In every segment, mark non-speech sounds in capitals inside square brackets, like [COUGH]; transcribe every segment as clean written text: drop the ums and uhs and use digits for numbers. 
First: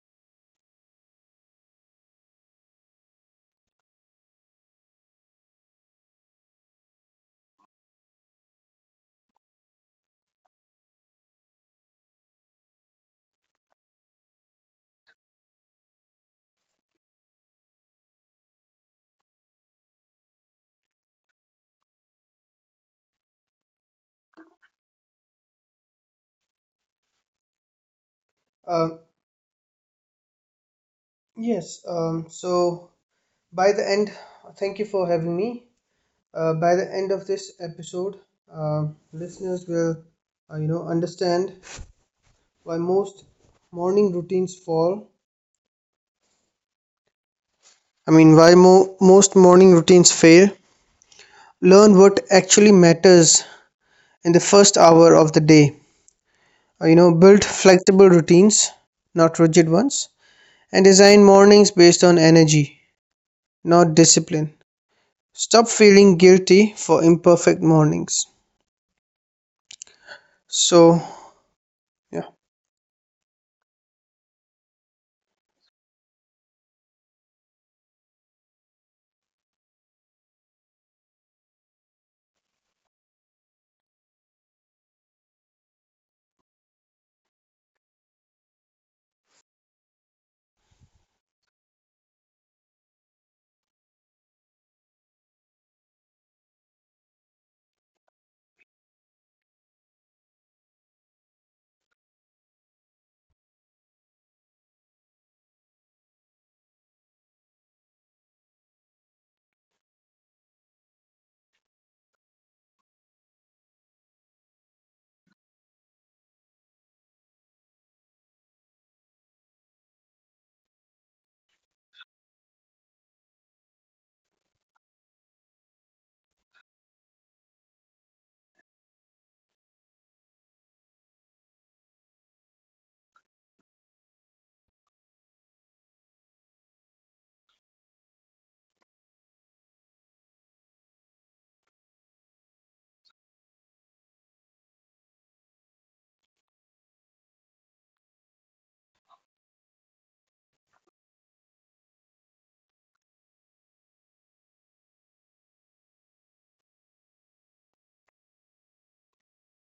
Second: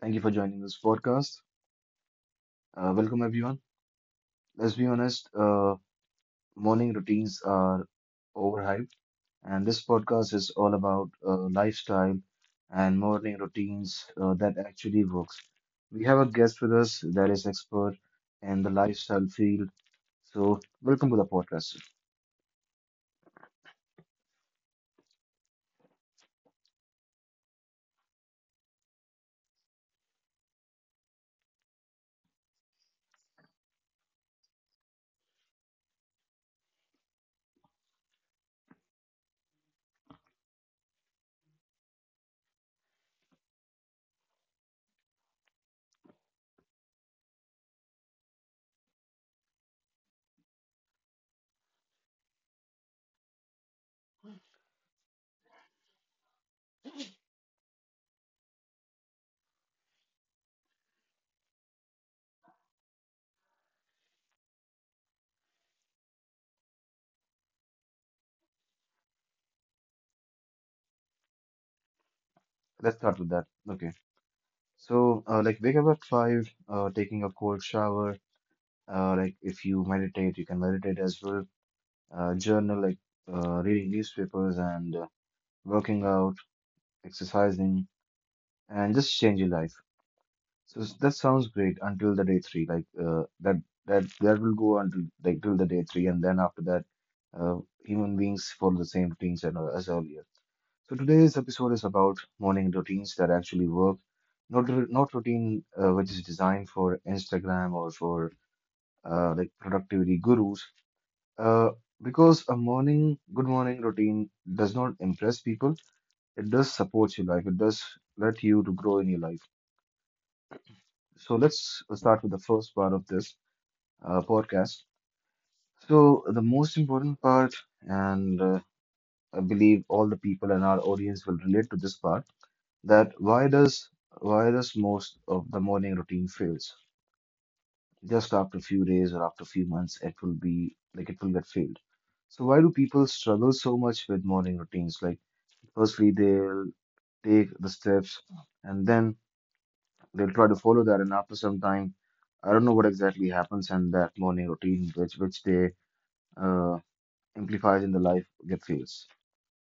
Thank you for joining this podcast. Welcome, everyone. Let's be honest, morning routines are overhyped, and this podcast is all about lifestyle and morning routines that actually works. We have a guest with us that is expert in the lifestyle field. So, welcome to the podcast. Uh, yes, um, so by the end, Thank you for having me. By the end of this episode, uh, listeners will understand why most morning routines why most morning routines fail. Learn what actually matters in the first hour of the day. Build flexible routines, not rigid ones, and design mornings based on energy, not discipline. Stop feeling guilty for imperfect mornings. So yeah, Let's start with that. Okay. So, wake up at five, taking a cold shower. If working out, exercising, and just change your life. So that sounds great until the day three. That will go until like till the day three, and then after that, uh, human beings follow the same routines as earlier. So today's episode is about morning routines that actually work, not routine which is designed for Instagram or for productivity gurus. Uh, because a morning good morning routine does not impress people. It does support your life. It does let you to grow in your life. So let's start with the first part of this podcast. So the most important part, and I believe all the people in our audience will relate to this part, that why does most of the morning routine fails? Just after a few days or after a few months, it will be like it will get failed. So why do people struggle so much with morning routines? Like firstly, they'll take the steps and then they'll try to follow that, and after some time, I don't know what exactly happens, and that morning routine, which they uh, amplifies in the life, get fails.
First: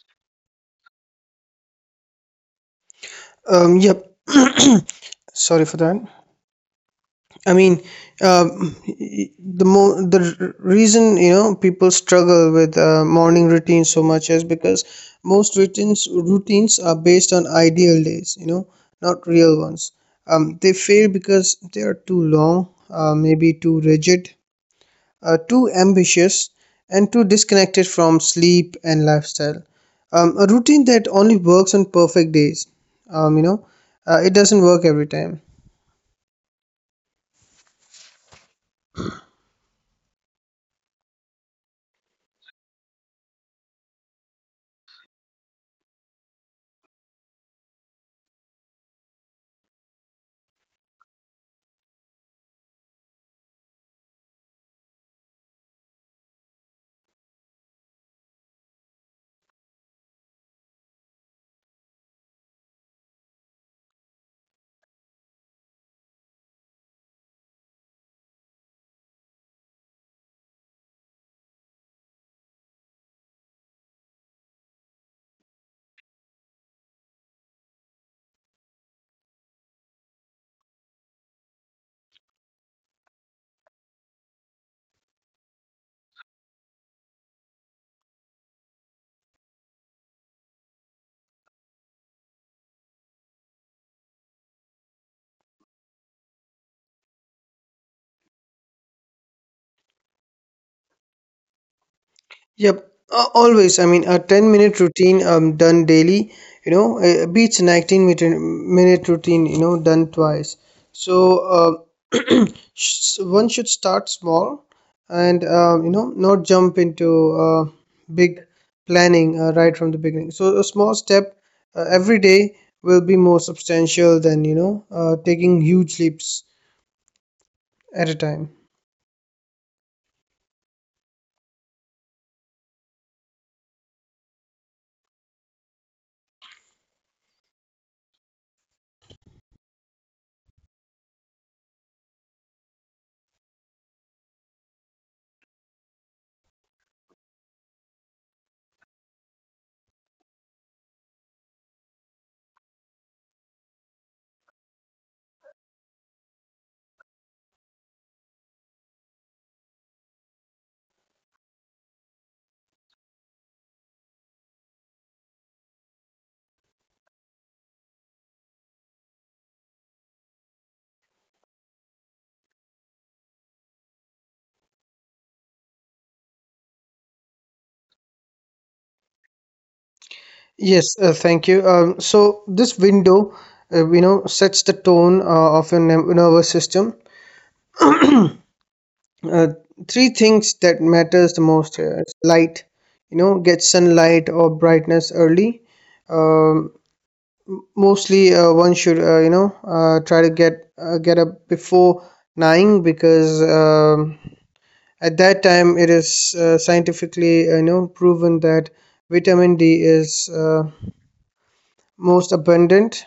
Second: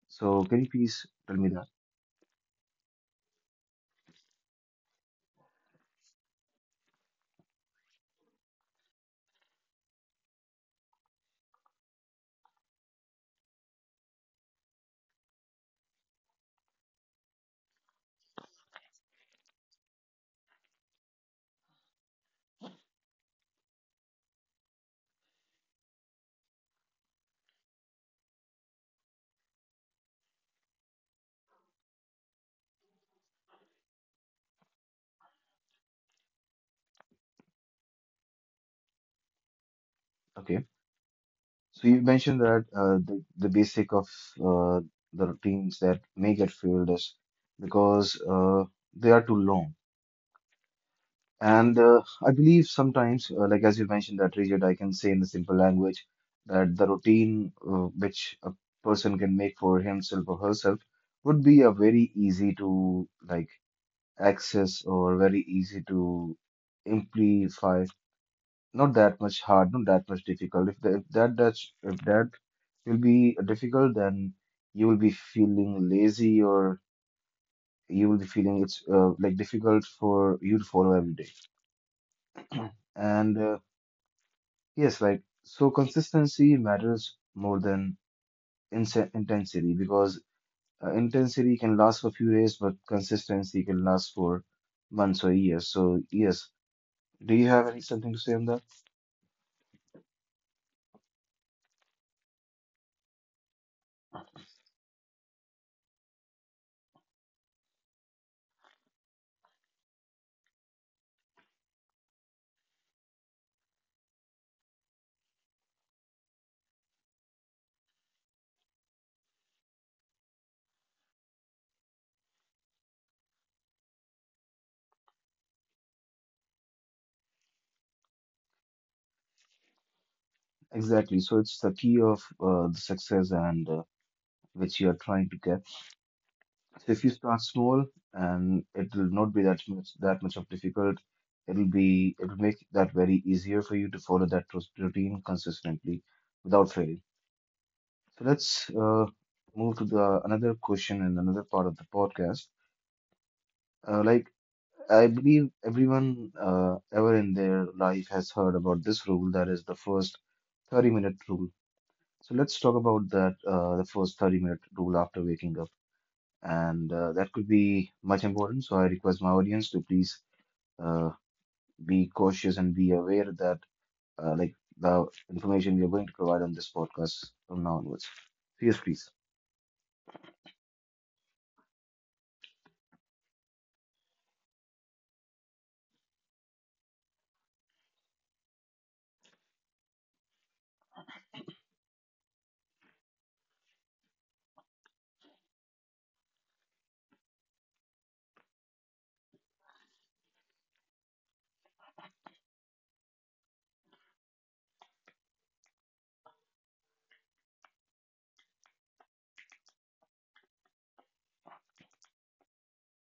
So can you please tell me that? um, yep. [COUGHS] [CLEARS THROAT] Sorry for that. I mean, the reason people struggle with morning routines so much is because most routines are based on ideal days, you know, not real ones. They fail because they are too long, maybe too rigid, too ambitious and too disconnected from sleep and lifestyle. A routine that only works on perfect days. Um, you know, it doesn't work every time. Okay. So you mentioned that the basic of uh, the routines that may get failed is because they are too long. And I believe sometimes, like as you mentioned, that rigid, I can say in the simple language that the routine which a person can make for himself or herself would be a very easy to like access or very easy to amplify. Not that much hard, not that much difficult. If that will be difficult, then you will be feeling lazy or you will be feeling it's like difficult for you to follow every day. And Yes, like So consistency matters more than intensity, because intensity can last for a few days, but consistency can last for months or years. So yes, do you have any, something to say on that? Yep, Always. I mean, a 10-minute routine done daily, beats 19 minute routine, you know, done twice. So, uh, [CLEARS THROAT] One should start small and not jump into big planning right from the beginning. So, a small step every day will be more substantial than, you know, taking huge leaps at a time. Exactly. So it's the key of the success and which you are trying to get. So if you start small and it will not be that much of difficult, it'll make that very easier for you to follow that routine consistently without failing. So let's move to the another question and another part of the podcast. Like I believe everyone ever in their life has heard about this rule that is the first 30-minute rule. So let's talk about that the first 30-minute rule after waking up, and that could be much important. So I request my audience to please uh, be cautious and be aware that like the information we are going to provide on this podcast from now onwards. Yes, please. Yes, Thank you. So this window, sets the tone of your nervous system. Uh, Three things that matters the most here is light. You know, get sunlight or brightness early. Um, Mostly, one should you know try to get up before nine because at that time it is scientifically, proven that vitamin D is most abundant,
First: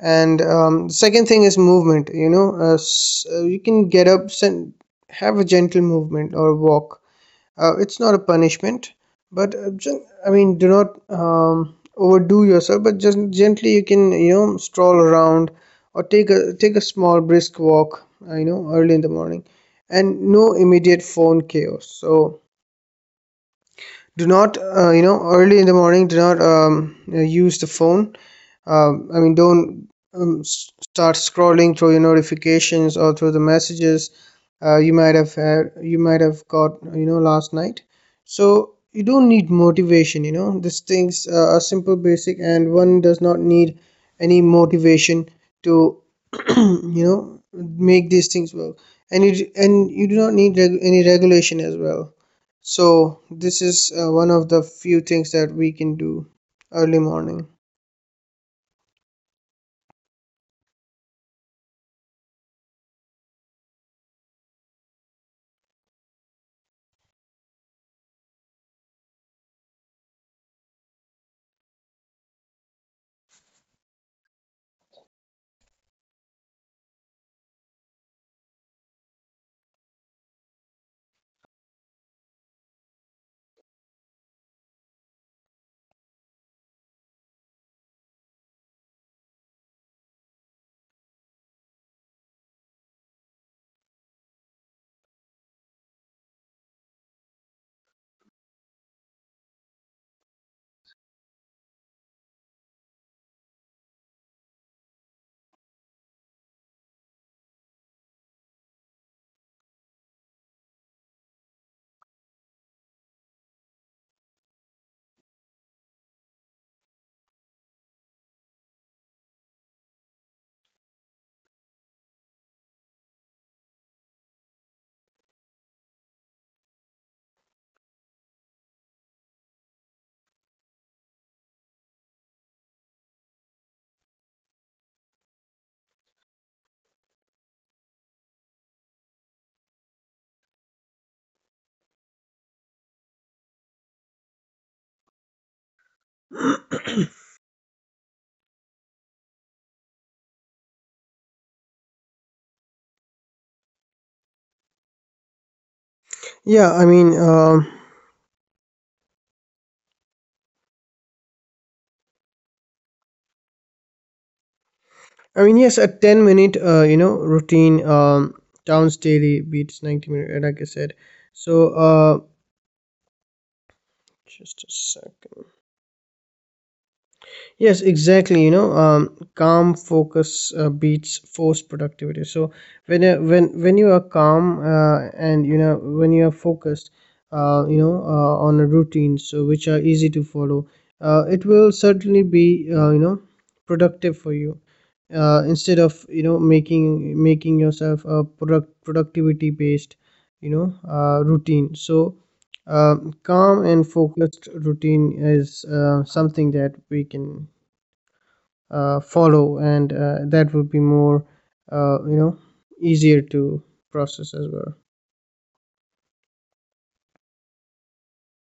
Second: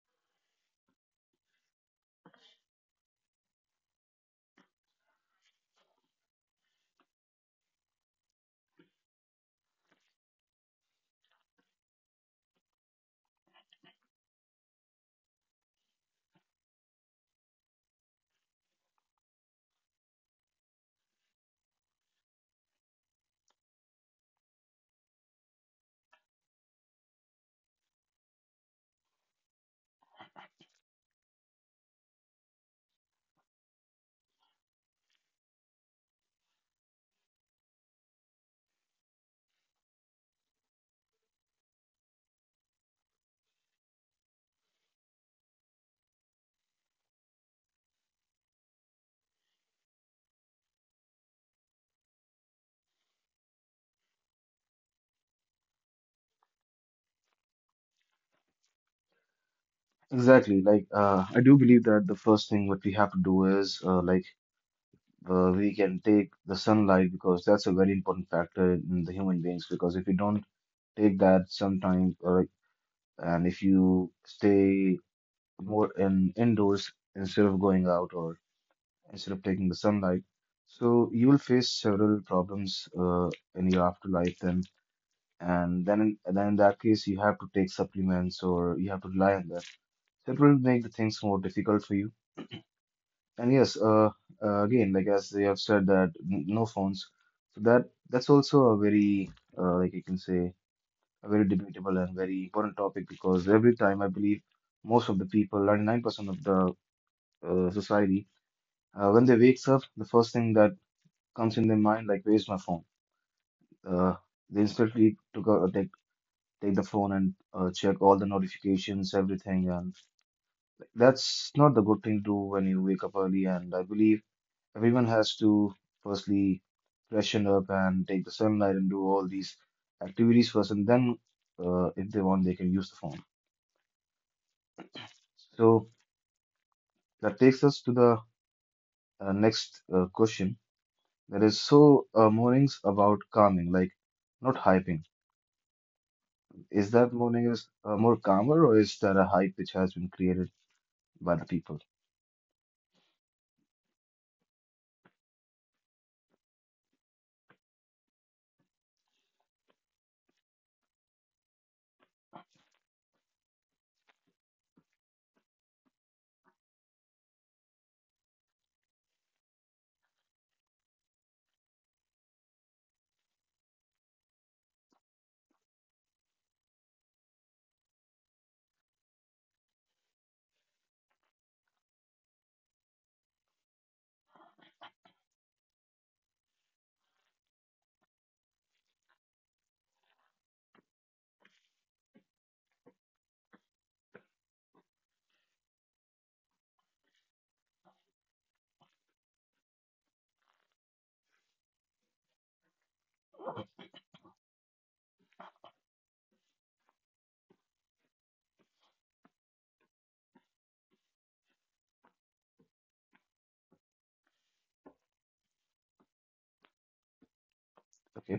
and second thing is movement. You know, you can get up and have a gentle movement or walk. It's not a punishment, but I mean, do not overdo yourself, but just gently you can, you know, stroll around or take a small brisk walk, early in the morning. And no immediate phone chaos, so do not, early in the morning, do not use the phone. I mean, don't start scrolling through your notifications or through the messages you might have got, you know, last night. So you don't need motivation. You know, these things are simple, basic, and one does not need any motivation to [CLEARS THROAT] you know, make these things work. And you do not need any regulation as well. So this is one of the few things that we can do early morning. Exactly. Like, I do believe that the first thing what we have to do is, we can take the sunlight because that's a very important factor in the human beings. Because if you don't take that sometime, or and if you stay more in indoors instead of going out or instead of taking the sunlight, so you will face several problems, in your afterlife then. And then in that case, you have to take supplements or you have to rely on that. So it will make the things more difficult for you. And yes, again, like as you have said that n no phones, so that's also a very you can say a very debatable and very important topic, because every time I believe most of the people, 99% of the society, when they wakes up, the first thing that comes in their mind like where's my phone? Uh, they instantly took a take take the phone and check all the notifications, everything, and that's not the good thing to do when you wake up early. And I believe everyone has to firstly freshen up and take the sunlight and do all these activities first, and then if they want, they can use the phone. So that takes us to the next question. That is, so mornings about calming, like not hyping. [CLEARS THROAT] Is that morning is more calmer, or is that a hype which has been created by the people? Yeah, I mean, um, yes, a 10 minute, routine counts daily, beats 90 minute, like I said. So uh, just a second. Yes, exactly. You know, calm focus beats forced productivity. So when when you are calm and when you are focused, on a routine, so which are easy to follow, it will certainly be productive for you. Instead of, you know, making yourself a productivity based, routine. So calm and focused routine is something that we can follow, and that would be more uh, you know easier to process as well. Okay.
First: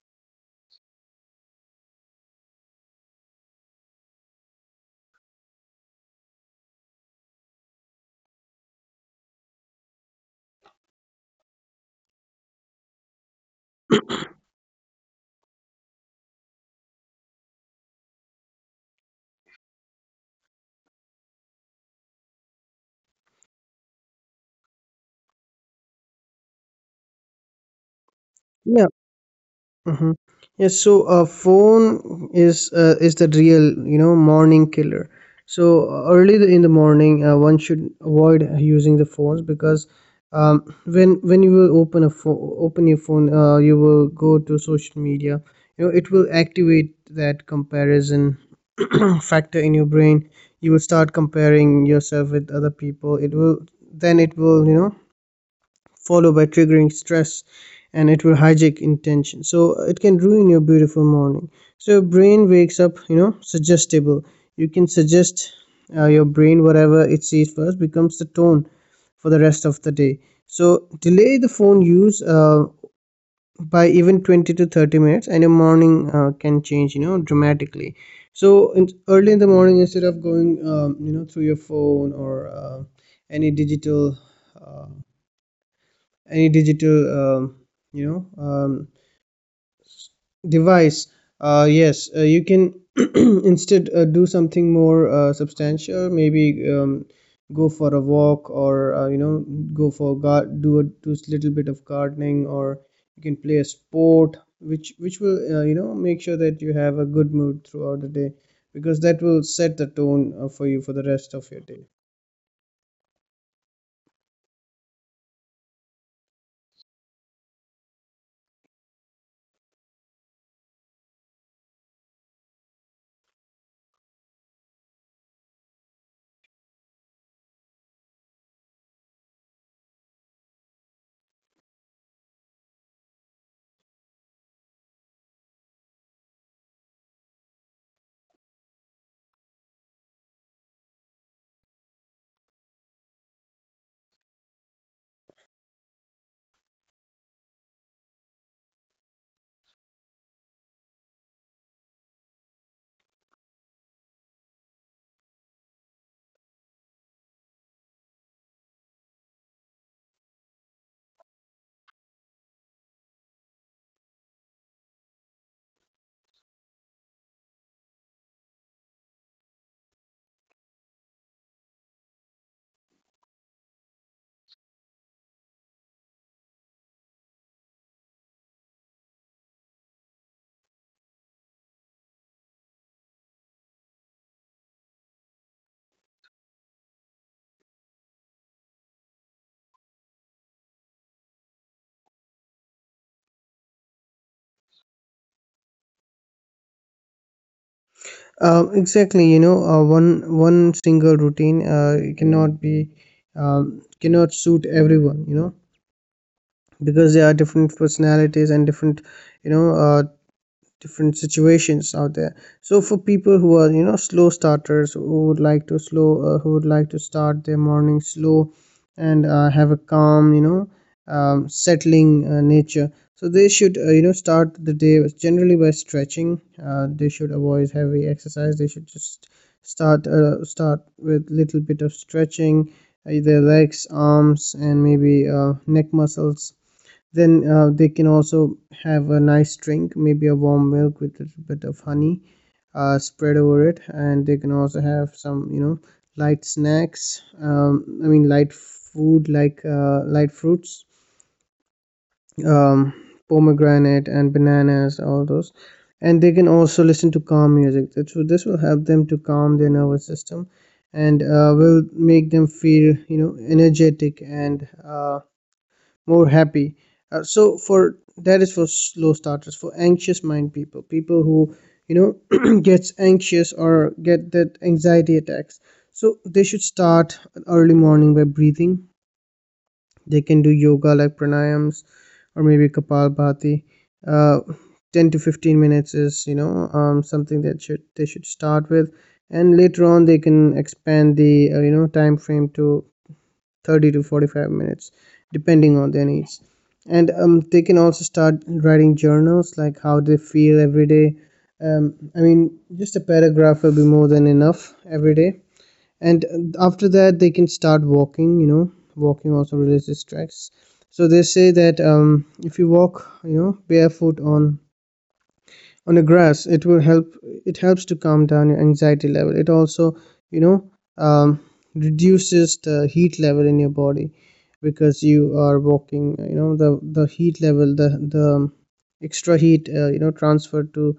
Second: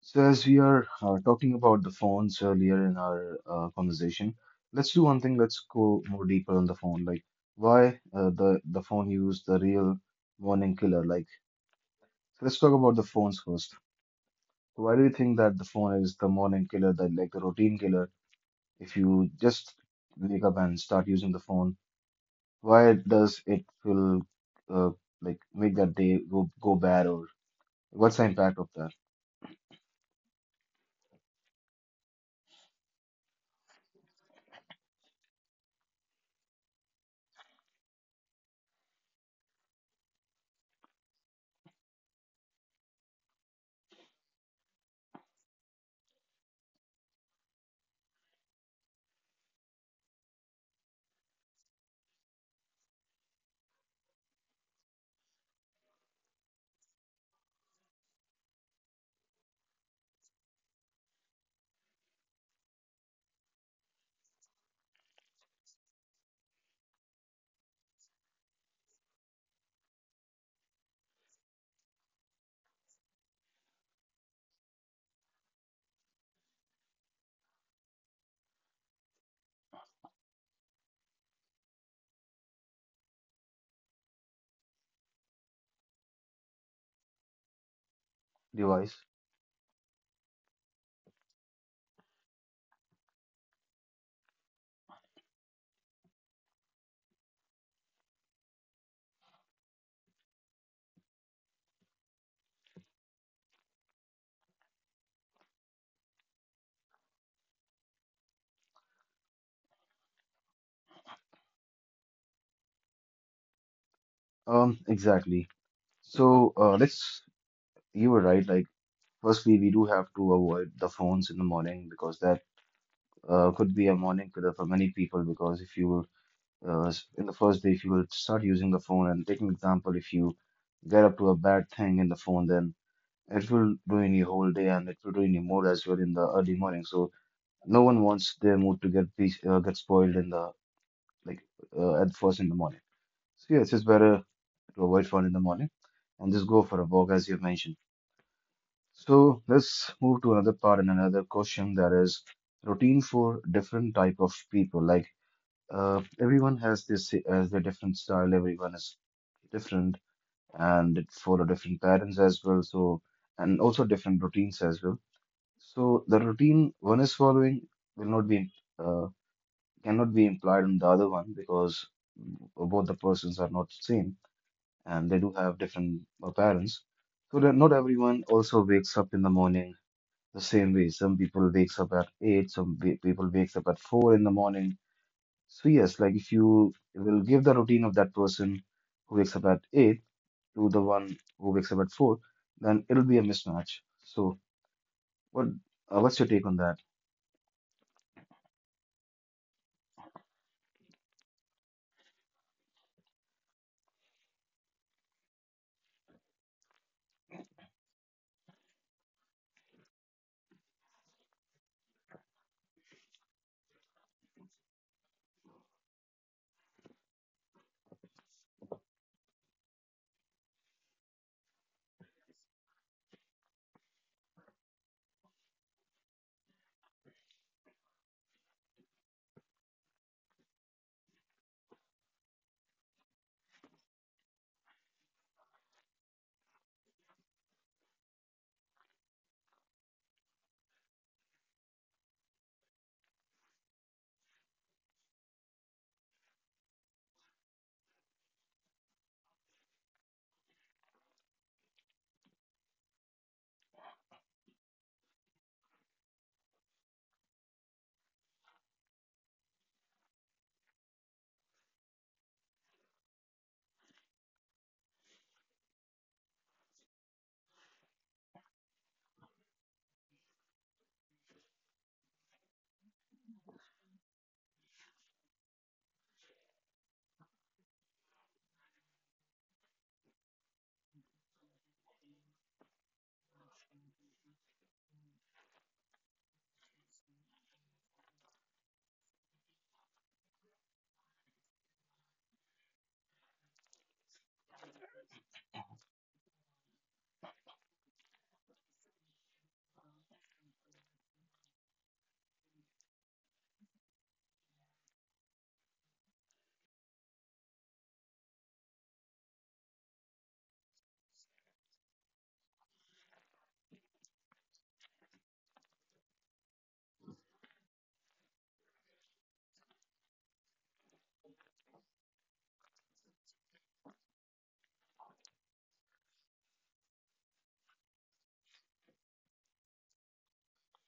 So, as we are talking about the phones earlier in our conversation, let's do one thing. Let's go more deeper on the phone. Like, why the phone use the real morning killer? Like, let's talk about the phones first. So, why do you think that the phone is the morning killer, that like the routine killer? If you just wake up and start using the phone, why does it will uh, make that day go bad, or what's the impact of Yeah. that Mm-hmm. Yes, so a phone is the real, you know, morning killer. So early in the morning, one should avoid using the phones because when you will open your phone, you will go to social media. You know, it will activate that comparison [CLEARS THROAT] factor in your brain. You will start comparing yourself with other people. It will, you know, followed by triggering stress, and it will hijack intention. So it can ruin your beautiful morning. So your brain wakes up, you know, suggestible. You can suggest your brain whatever it sees first becomes the tone for the rest of the day. So delay the phone use by even 20 to 30 minutes, and your morning can change, you know, dramatically. So early in the morning, instead of going through your phone or any digital uh, any digital you know um, device? device, yes, you can [CLEARS THROAT] instead do something more substantial, maybe go for a walk, or, you know, do a little bit of gardening, or you can play a sport which will, make sure that you have a good mood throughout the day, because that will set the tone for you for the rest of your day. Exactly. So let's you were right. Like, firstly, we do have to avoid the phones in the morning because that could be a morning killer for many people. Because if you in the first day, if you will start using the phone, and take an example, if you get up to a bad thing in the phone, then it will ruin your whole day and it will ruin your mood as well in the early morning. So no one wants their mood to get spoiled in the like at first in the morning. So yeah, it's just better to avoid phone in the morning and just go for a walk, as you mentioned. So let's move to another part and another question that is routine for different type of people. Like, everyone has this has their different style. Everyone is different and it follow different patterns as well. So and also different routines as well. So the routine one is following will not be uh, cannot be implied on the other one because both the persons are not same and they do have different patterns. So that not everyone also wakes up in the morning the same way, some people wakes up at eight, people wakes up at four in the morning. So yes, like if you will give the routine of that person who wakes up at eight to the one who wakes up at four, then it'll be a mismatch. So what what's your take on that? Exactly, you know, one single routine it cannot be cannot suit everyone, you know, because there are different personalities and different, you know, uh, different situations out there. So for people who are, you know, slow starters, who would like to slow who would like to start their morning slow and have a calm, you know, settling nature, so they should, you know, start the day generally by stretching. They should avoid heavy exercise. They should just start with little bit of stretching their legs, arms, and maybe neck muscles. Then they can also have a nice drink, maybe a warm milk with a little bit of honey spread over it. And they can also have some, you know, light snacks, I mean, light food like light fruits, um, pomegranate and bananas, all those. And they can also listen to calm music. That's what this will help them to calm their nervous system, and will make them feel, you know, energetic and more happy. So for that is for slow starters. For anxious mind people, people who, you know, [CLEARS THROAT] gets anxious or get that anxiety attacks, so they should start early morning by breathing. They can do yoga like pranayams or maybe kapalbhati. Uh, 10 to 15 minutes is, you know, something that should they should start with, and later on they can expand the, time frame to 30 to 45 minutes depending on their needs. And they can also start writing journals, like how they feel every day. I mean, just a paragraph will be more than enough every day. And after that, they can start walking. You know, walking also releases stress. So they say that if you walk, you know, barefoot on the grass, it will help. It helps to calm down your anxiety level. It also, you know, um, reduces the heat level in your body, because you are walking. You know, the heat level the extra heat, transferred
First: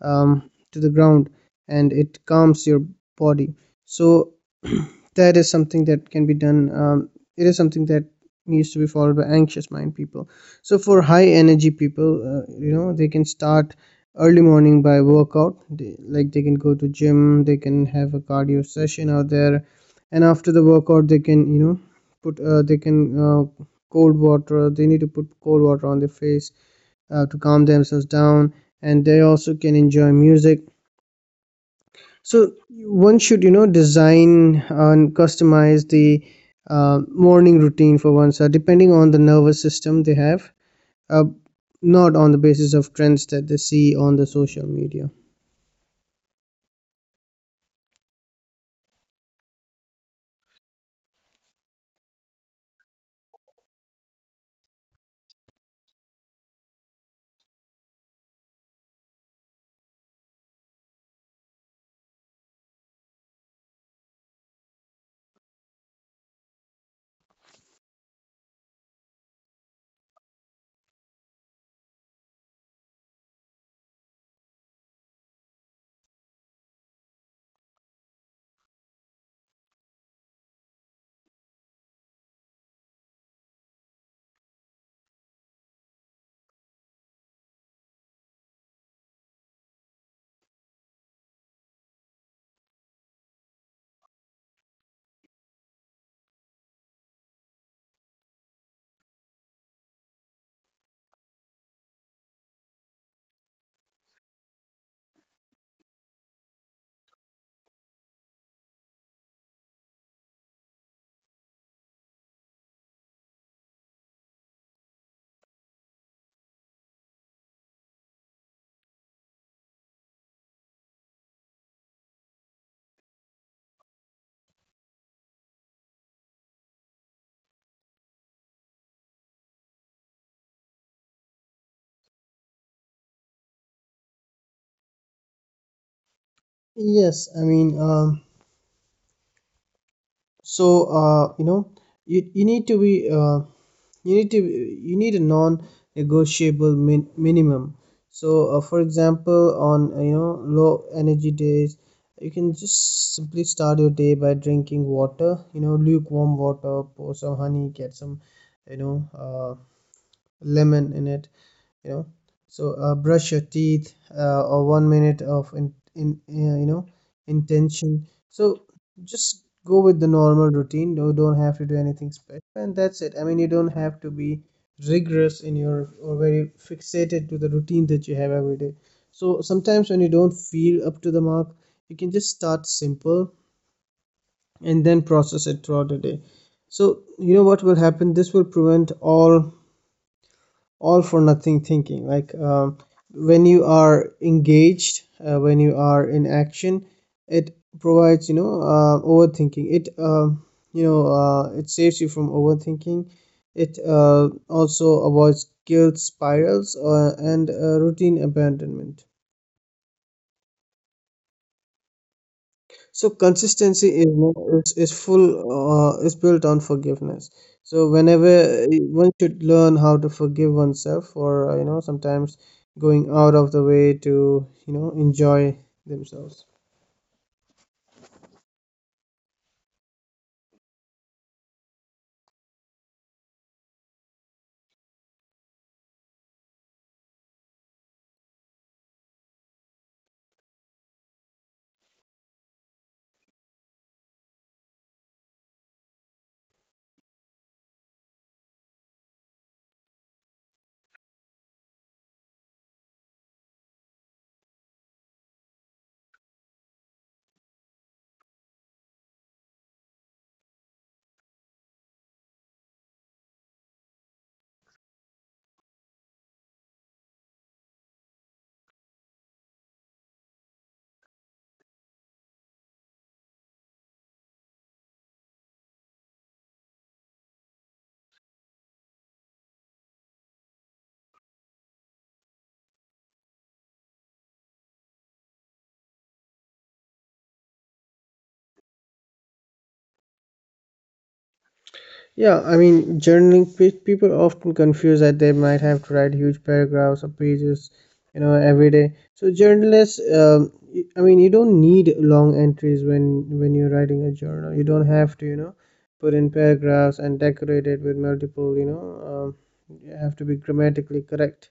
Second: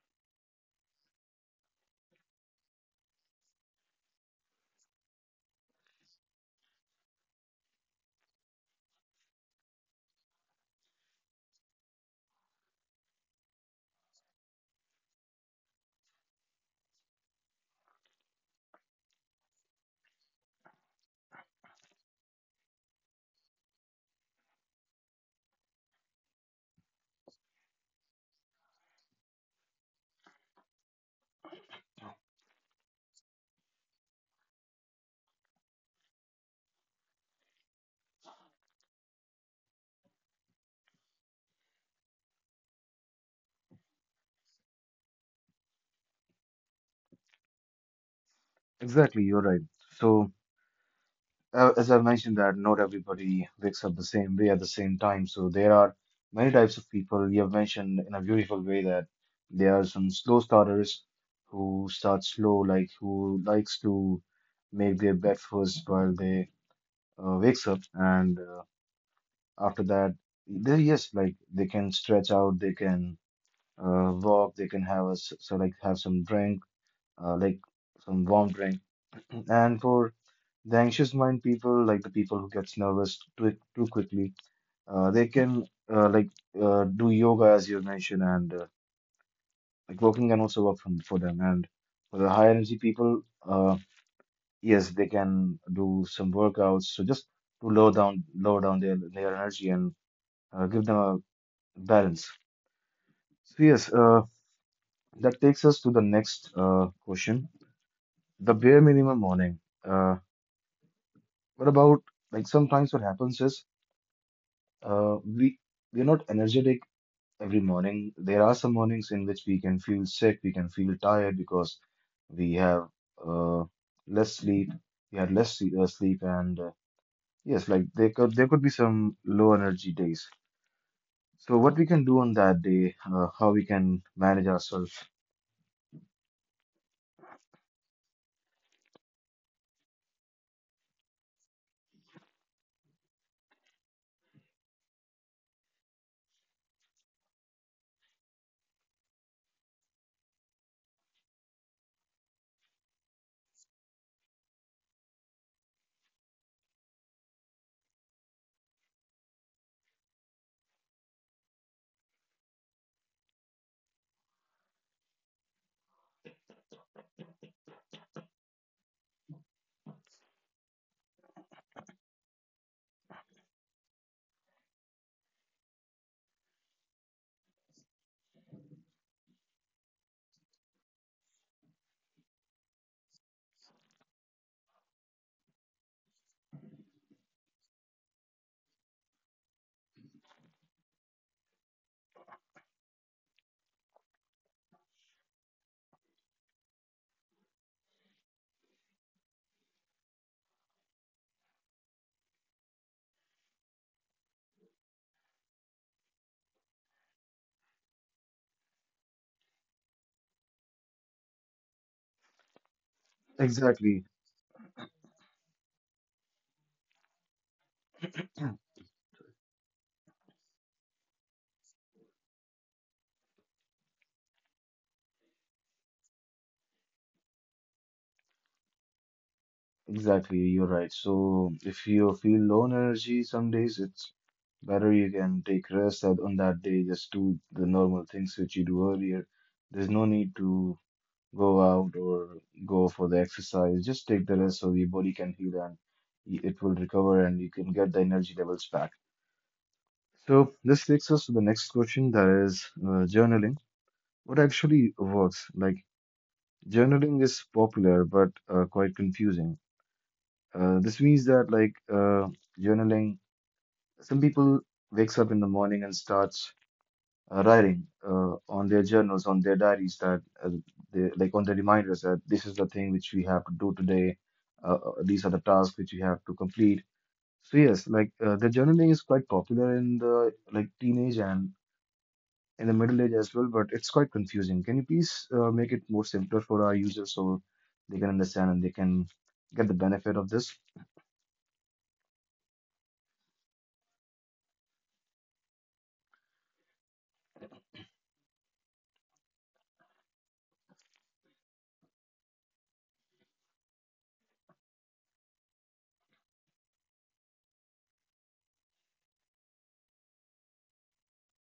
to the ground, and it calms your body. So [CLEARS THROAT] that is something that can be done. It is something that needs to be followed by anxious mind people. So for high energy people, they can start early morning by workout. Like, they can go to gym, they can have a cardio session out there. And after the workout, they can, you know, put they can uh, cold water, they need to put cold water on their face to calm themselves down. And they also can enjoy music. So one should, you know, design and customize the morning routine for oneself depending on the nervous system they have, uh, not on the basis of trends that they see on the social media. Exactly, you're right. So as I mentioned that not everybody wakes up the same way at the same time. So there are many types of people. You have mentioned in a beautiful way that there are some slow starters who start slow, like who likes to make their breakfast while they wakes up, and after that, they yes, like they can stretch out, they can walk, they can have a s so like have some drink, like some warm drink, and for the anxious mind people, like the people who gets nervous too quickly, they can uh, like do yoga as you mentioned, and walking can also work for them. And for the high energy people, yes, they can do some workouts. So just to lower down their energy and give them a balance. So yes, that takes us to the next question: the bare minimum morning. What about like sometimes what happens is we we're not energetic every morning. There are some mornings in which we can feel sick, we can feel tired because we have uh, less sleep, we had less sleep, and yes, like there could be some low energy days. So what we can do on that day, how we can manage ourselves. yes i mean um, so uh, you know you, you need to be you need to you need a non-negotiable minimum. So for example, on, low energy days, you can just simply start your day by drinking water, you know, lukewarm water. Pour some honey, get some, you know uh, lemon in it, you know. Brush your teeth, or 1 minute of in you know intention. So just go with the normal routine. You don't have to do anything special, and that's it. I mean, you don't have to be rigorous in your, or very fixated to the routine that you have every day. So sometimes when you don't feel up to the mark, you can just start simple, and then process it throughout the day. So, you know what will happen, this will prevent all for nothing thinking. Like, when you are engaged, when you are in action, it provides, overthinking it, it saves You from overthinking. It also avoids guilt spirals and routine abandonment. So consistency Exactly, is, is full is built on forgiveness. So whenever one should learn how to forgive oneself for sometimes going out of the way to enjoy themselves. exactly, you're right. So if you feel low on energy some days, it's better you can take rest on that day, just do the normal things which you do earlier. There's no need to go out or go for the exercise. Just take the rest so your body can heal and it will recover and you can get the energy levels back. So this takes us to the next question, that is journaling. What actually works? Like journaling is popular but quite confusing. This means that like journaling, some people wakes up in the morning and starts writing on their journals, on their diaries that they like on the reminders that this is the thing which we have to do today. These are the tasks which we have to complete. So yes, like the journaling is quite popular in the like teenage and in the middle age as well, but it's quite confusing. Can you please make it more simpler for our users so they can understand and they can get the benefit of this? Yeah, I mean, people often confuse that they might have to write huge paragraphs or pages, you know, every day. So journalists, I mean, you don't need long entries when you're writing a journal. You don't have to, you know, put in paragraphs and decorate it with multiple, you know, um, you have to be grammatically correct.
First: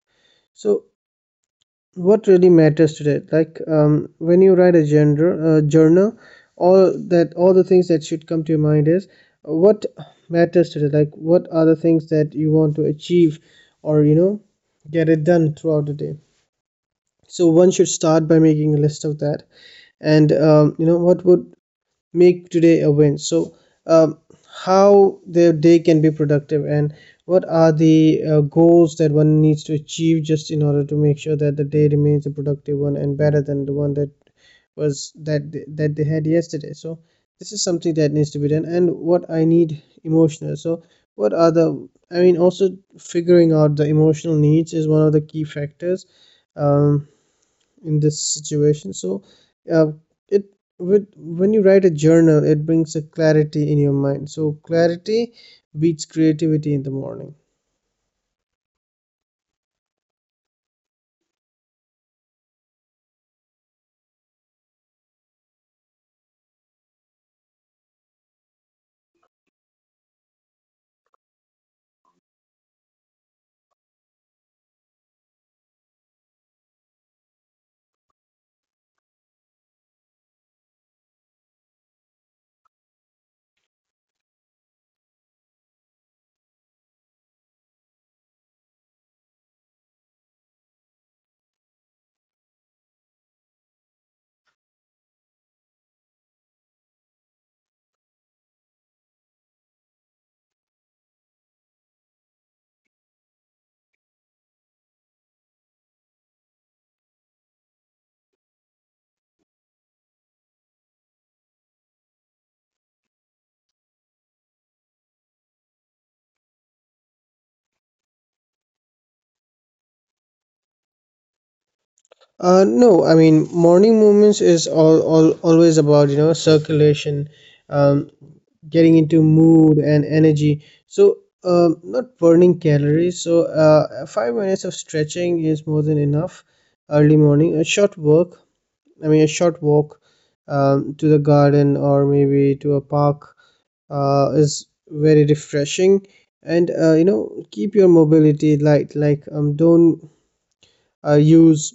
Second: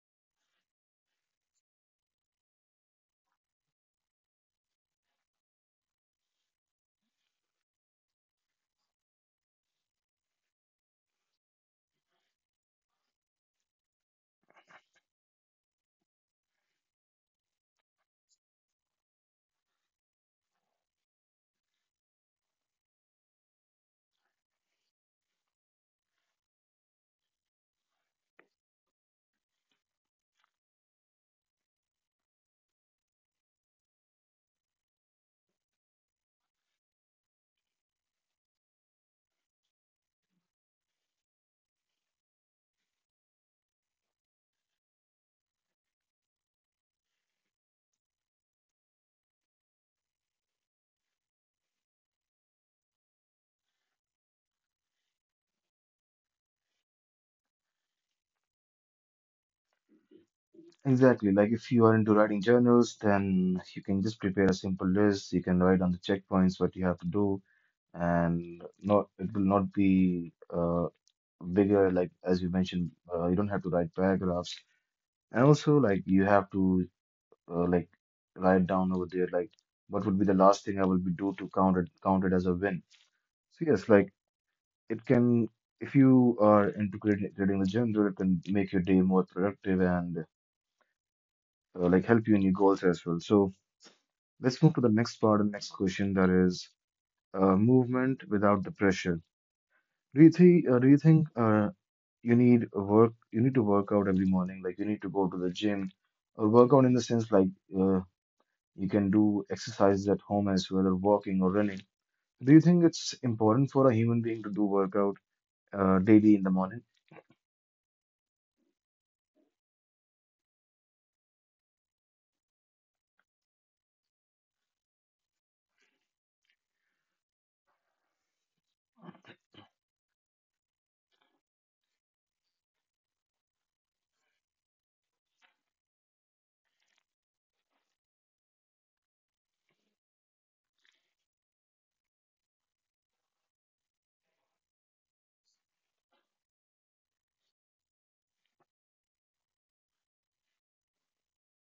So what really matters today, like when you write a gender journal, all the things that should come to your mind is what matters today. Like, what are the things that you want to achieve or you know get it done throughout the day? So one should start by making a list of that, and you know what would make today a win. So um, how their day can be productive, and what are the goals that one needs to achieve just in order to make sure that the day remains a productive one and better than the one that they had yesterday. So this is something that needs to be done. And what I need emotional, so what are the, I mean, also figuring out the emotional needs is one of the key factors um, in this situation. So uh, it with when you write a journal, it brings a clarity in your mind. So clarity beats creativity in the morning. Exactly. Like if you are into writing journals, then you can just prepare a simple list. You can write on the checkpoints what you have to do and not it will not be bigger like as you mentioned, you don't have to write paragraphs, and also like you have to uh, like write down over there like what would be the last thing I will be do to count it as a win. So yes, like it can, if you are into creating the journal, it can make your day more productive and like help you in your goals as well. So let's move to the next part and next question, that is movement without the pressure. Do you think you need a work you need to work out every morning, like you need to go to the gym or work out in the sense like, uh, you can do exercises at home as well, or walking or running? Do you think it's important for a human being to do workout daily in the morning? No, I mean, morning movements is all always about you know circulation, um, getting into mood and energy. So not burning calories. So 5 minutes of stretching is more than enough. Early morning a short walk, I mean, a short walk to the garden or maybe to a park is very refreshing. And you know, keep your mobility light. Like, don't use,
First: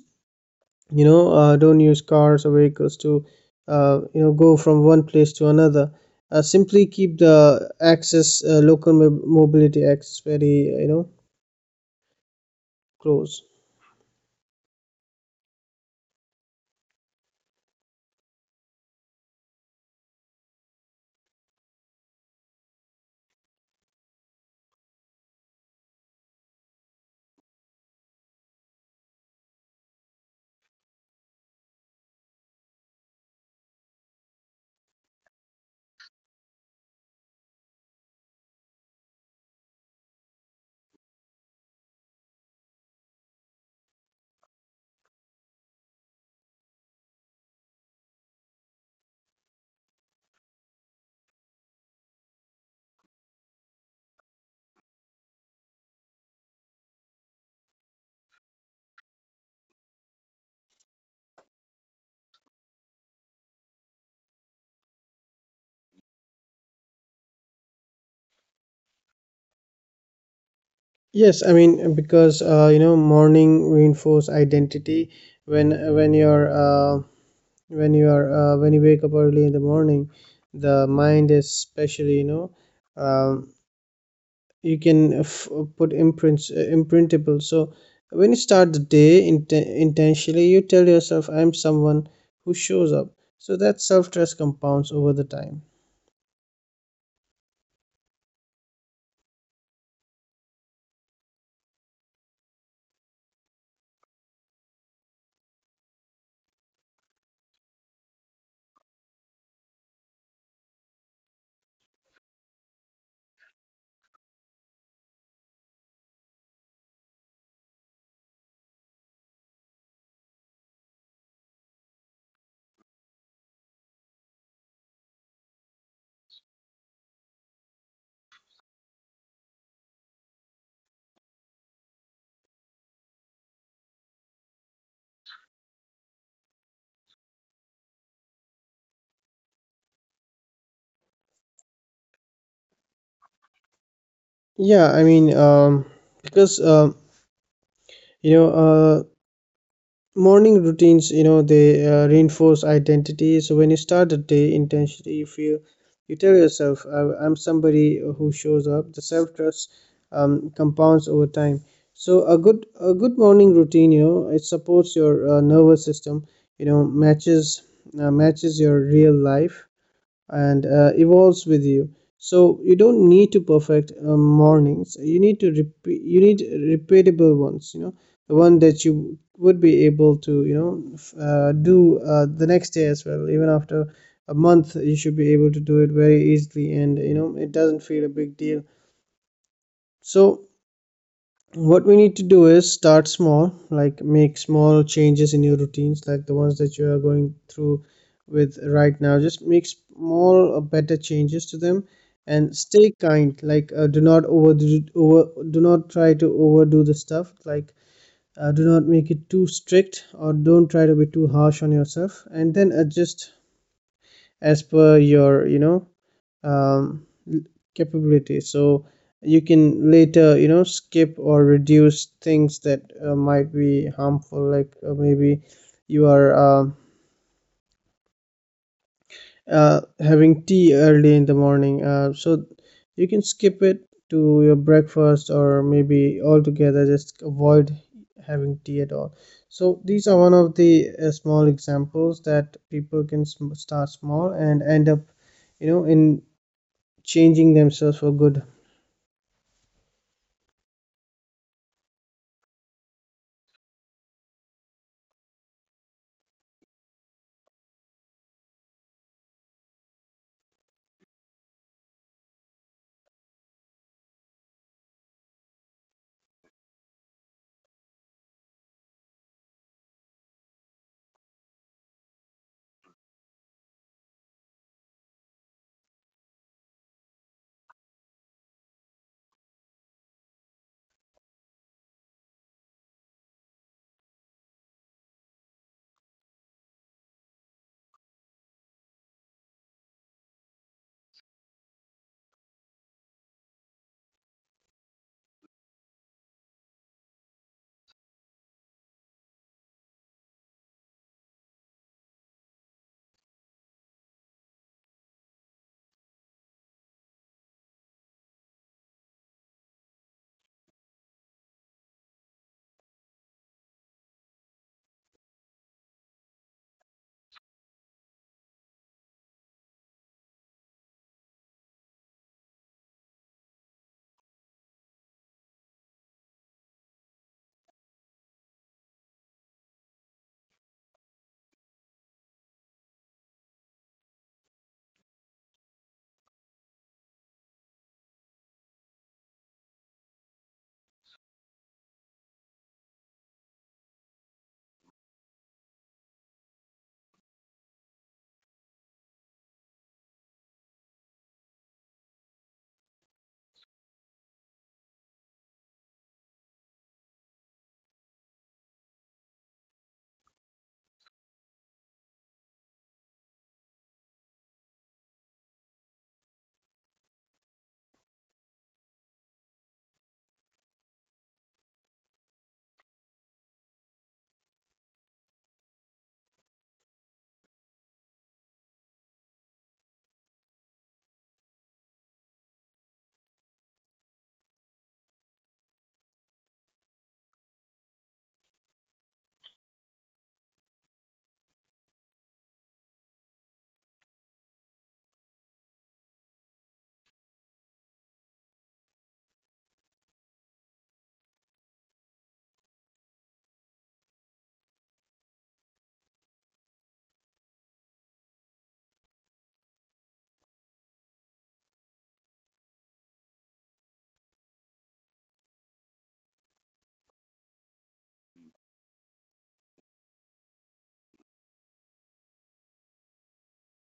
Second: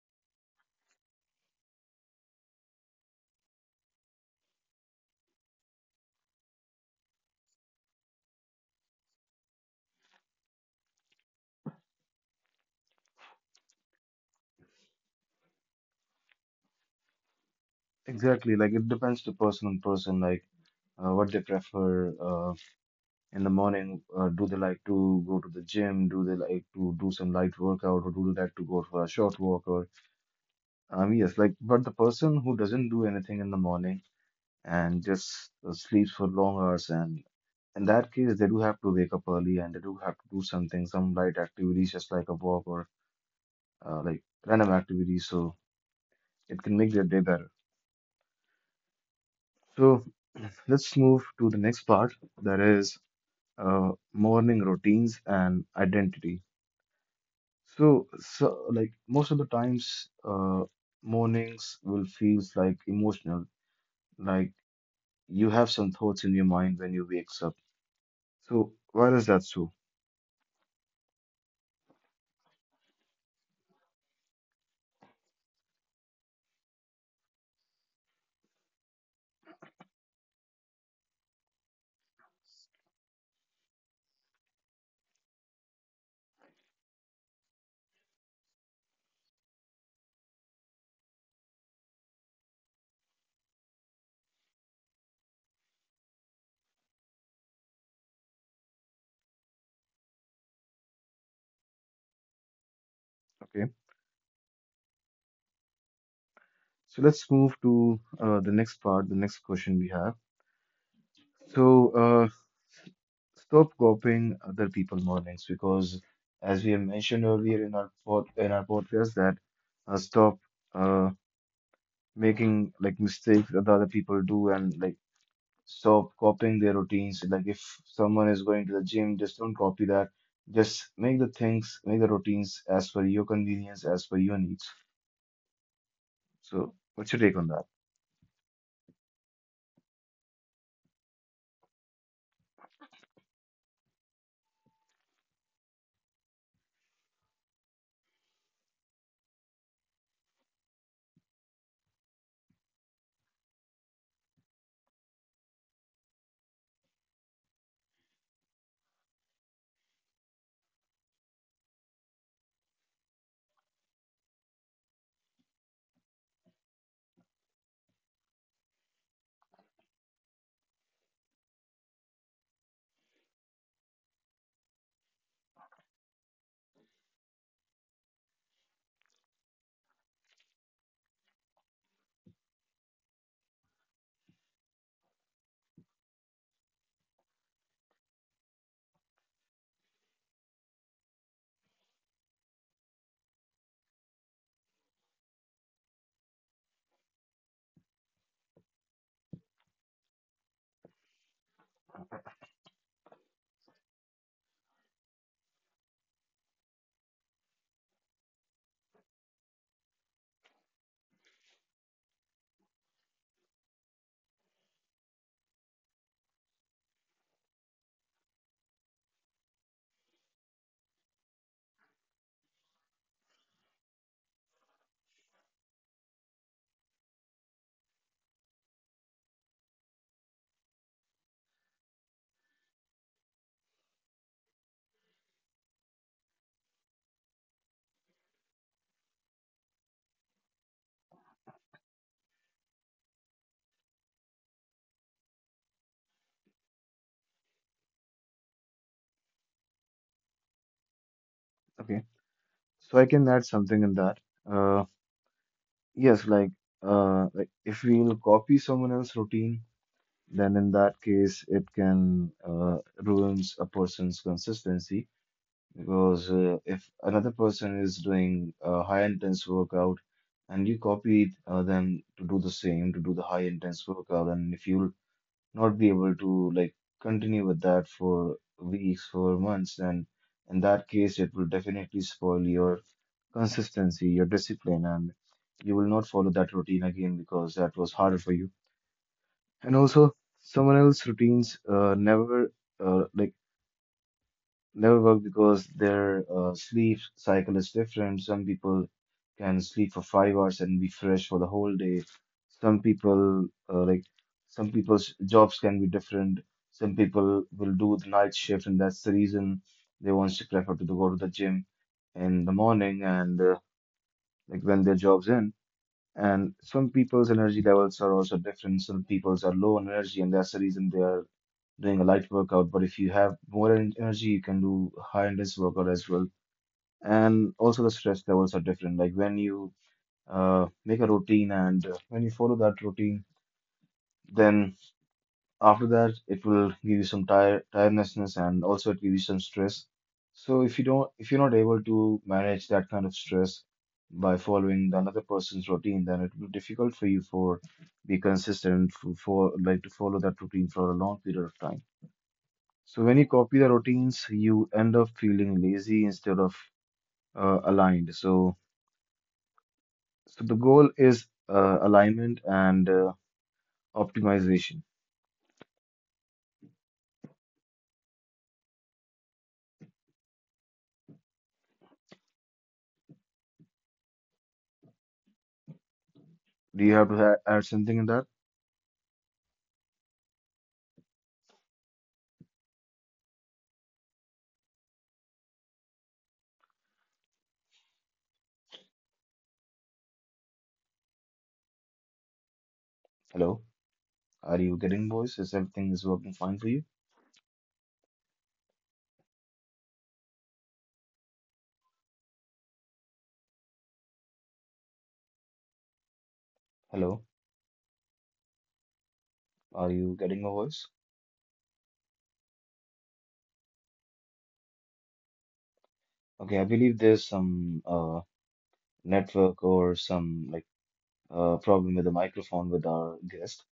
you know, don't use cars or vehicles to you know go from one place to another. Simply keep the access, local mobility access, very you know close. Exactly, like it depends to person on person, like what they prefer in the morning. Do they like to go to the gym, do they like to do some light workout, or do they like to go for a short walk, or yes, like, but the person who doesn't do anything in the morning and just sleeps for long hours. And in that case, they do have to wake up early and they do have to do something, some light activities, just like a walk or like random activities. So it can make their day better. So let's move to the next part, that is morning routines and identity. So, so like most of the times, mornings will feels like emotional, like you have some thoughts in your mind when you wakes up. So why is that so? Yes, I mean because you know morning reinforce identity, when when your uh, when you are when you wake up early in the morning, the mind is especially, you know, um, you can put imprints, imprintable. So when you start the day intentionally, you tell yourself I'm someone who shows up, so that self-trust compounds over the time. Okay. So let's move to the next part, the next question we have. So stop copying other people' mornings because, as we have mentioned earlier in our podcast, that stop uh, making like mistakes that other people do, and like stop copying their routines. Like if someone is going to the gym, just don't copy that. Just make the things, make the routines as per your convenience, as per your needs. So what's your take on that? Yeah, I mean, because you know morning routines, you know they reinforce identity. So when you start the day intentionally, you feel, you tell yourself, I'm somebody who shows up, the self-trust compounds over time." So a good morning routine, you know, it supports your nervous system, you know matches matches your real life and evolves with you. So you don't need to perfect mornings, you need to repeat, you need repeatable ones, you know, the one that you would be able to you know do the next day as well. Even after a month you should be able to do it very easily and you know it doesn't feel a big deal. So what we need to do is start small, like make small changes in your routines, like the ones that you are going through with right now, just make small better changes to them. And stay kind, like do not overdo over do not try to overdo the stuff. Like, do not make it too strict, or don't try to be too harsh on yourself and then adjust as per your you know um, capability. So you can later you know skip or reduce things that might be harmful, like maybe you are having tea early in the morning, so you can skip it to your breakfast or maybe altogether just avoid having tea at all. So these are one of the small examples that people can start small and end up you know in changing themselves for good. Okay, so I can add something in that. Uh, Yes, like if we'll copy someone else's routine, then in that case it can ruins a person's consistency, because if another person is doing a high intense workout and you copied them to do the same, to do the high intense workout, and if you'll not be able to like continue with that for weeks, for months, then in that case it will definitely spoil your consistency, your discipline, and you will not follow that routine again because that was harder for you. And also, someone else's routines never uh, like never work because their sleep cycle is different. Some people can sleep for 5 hours and be fresh for the whole day. Some people some people's jobs can be different. Some people will do the night shift, and that's the reason they want to prefer to go to the gym in the morning and like when their jobs end. And some people's energy levels are also different. Some people's are low on energy, and that's the reason they are doing a light workout. But if you have more energy, you can do high intensity workout as well. And also the stress levels are different. Like when you make a routine and when you follow that routine, then after that it will give you some tirednessness and also it gives you some stress. So if you don't, if you're not able to manage that kind of stress by following the another person's routine, then it will be difficult for you for be consistent for to follow that routine for a long period of time. So when you copy the routines, you end up feeling lazy instead of aligned. So so the goal is alignment and optimization. Do you have to add something in that? Hello. Are you getting voice? Is everything is working fine for you? Hello, are you getting my voice? Okay, I believe there's some network or some like problem with the microphone with our guest.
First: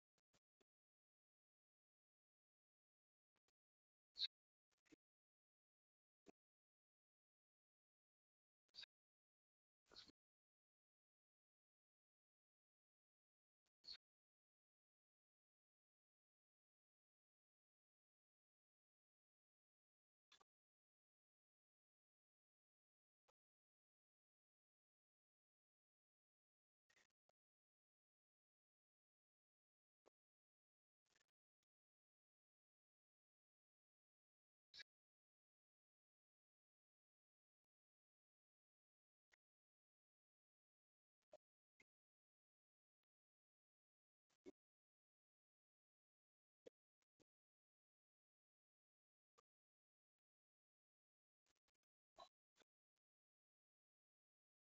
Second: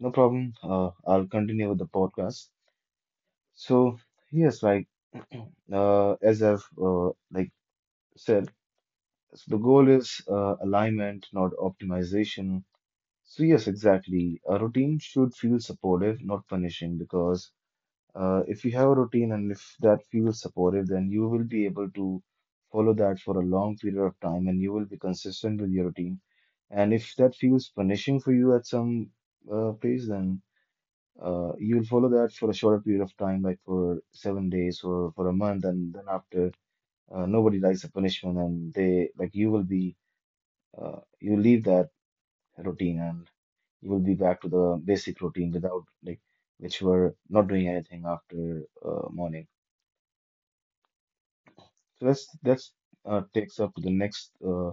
No problem. I'll continue with the podcast. So yes, like [CLEARS THROAT] as I've said, so the goal is alignment, not optimization. So yes, exactly. A routine should feel supportive, not punishing, because if you have a routine and if that feels supportive, then you will be able to follow that for a long period of time and you will be consistent with your routine. And if that feels punishing for you at some place, then you will follow that for a shorter period of time, like for 7 days or for a month. And then after, nobody likes the punishment, and they like you will be, you leave that routine and you will be back to the basic routine without like, which were not doing anything after morning. So let's that's takes up the next uh,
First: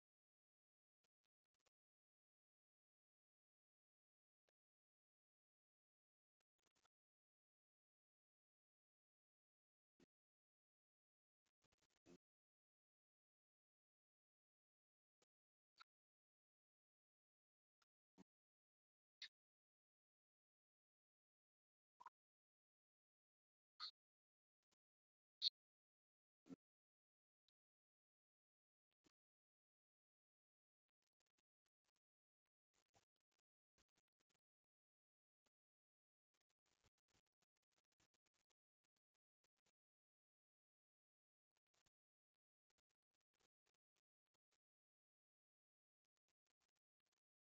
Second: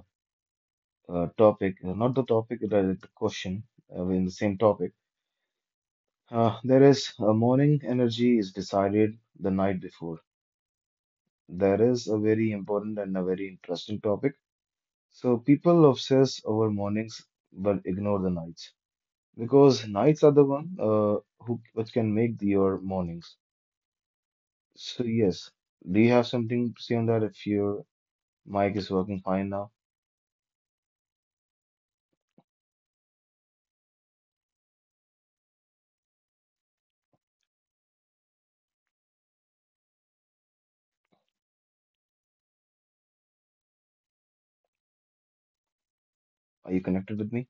uh, topic, not the topic, the question in the same topic. There is morning energy is decided the night before. There is a very important and a very interesting topic. So people obsess over mornings but ignore the nights, because nights are the one who which can make your mornings. So yes, do you have something to say on that? If your mic is working fine now, are you connected with me?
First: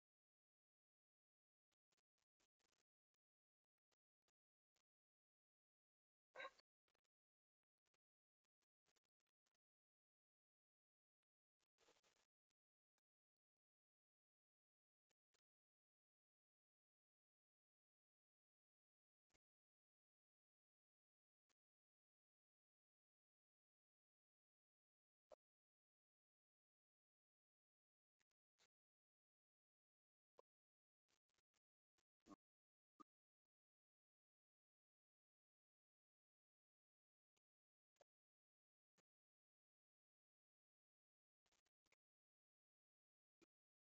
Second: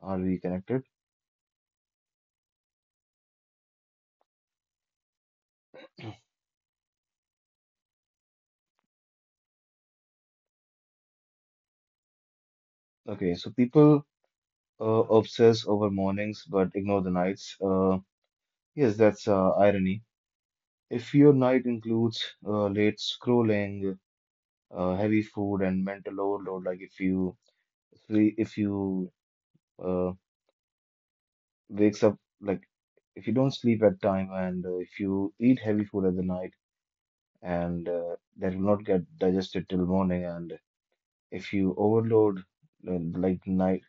Are we connected? Okay, so people obsess over mornings but ignore the nights. Yes, that's irony. If your night includes late scrolling, heavy food, and mental overload, like if you sle- if you uh, wakes up like if you don't sleep at time and if you eat heavy food at the night and that will not get digested till morning, and if you overload like night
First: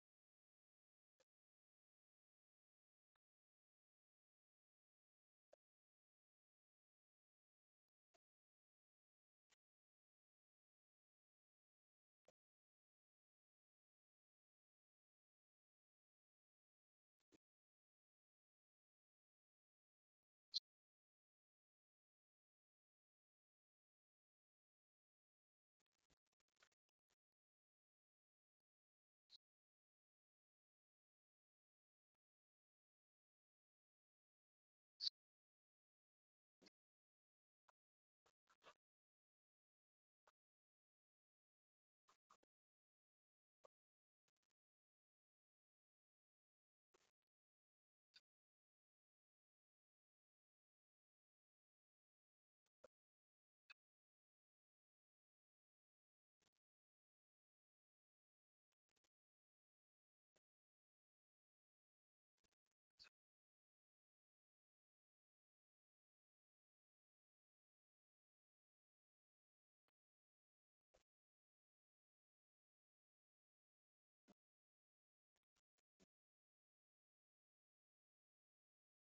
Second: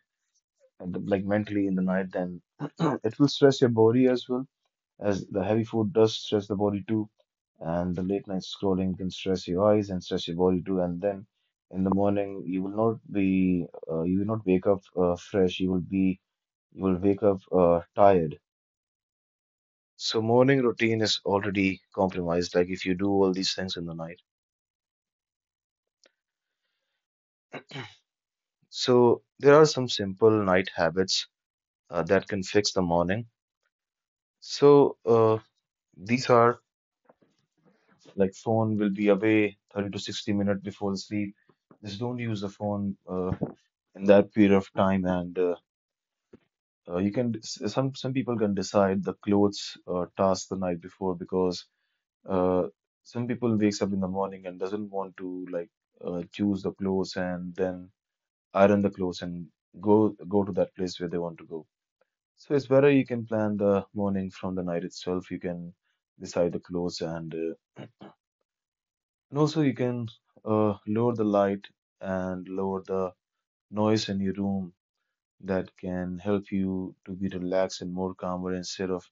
like mentally in the night, then [CLEARS THROAT] it will stress your body as well as the heavy food does stress the body too, and the late night scrolling can stress your eyes and stress your body too. And then in the morning, you will not be, you will not wake up fresh. You will be, you will wake up tired. So morning routine is already compromised, like if you do all these things in the night. So there are some simple night habits that can fix the morning. So these are like phone will be away 30 to 60 minutes before the sleep. Just don't use the phone in that period of time, and you can some people can decide the clothes task the night before, because uh, some people wakes up in the morning and doesn't want to like choose the clothes and then iron the clothes and go to that place where they want to go. So it's better you can plan the morning from the night itself. You can decide the clothes and also you can lower the light and lower the noise in your room. That can help you to be relaxed and more calmer, instead of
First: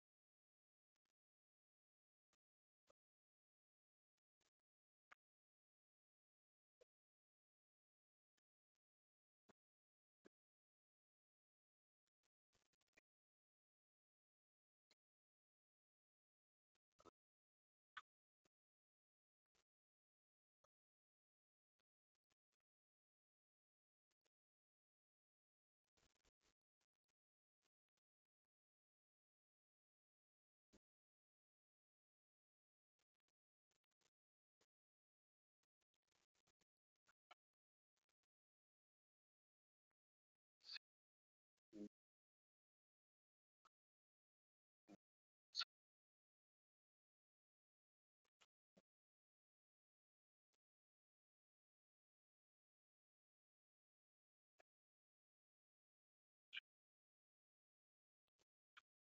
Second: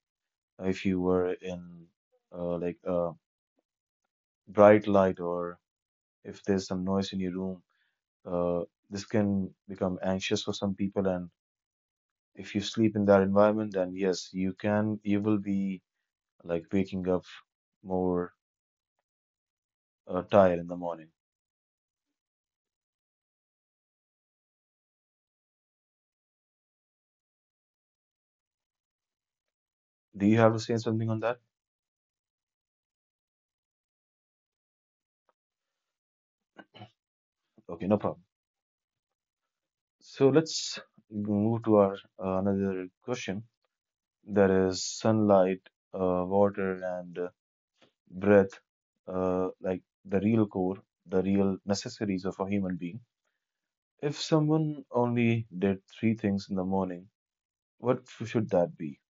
if you were in like a bright light, or if there's some noise in your room. Uh, this can become anxious for some people, and if you sleep in that environment, then yes, you can, you will be like waking up more tired in the morning. Do you have to say something on that? Okay, no problem. So let's move to our another question. That is sunlight, water, and breath, like the real core, the real necessities of a human being. If someone only did three things in the morning, what should that be?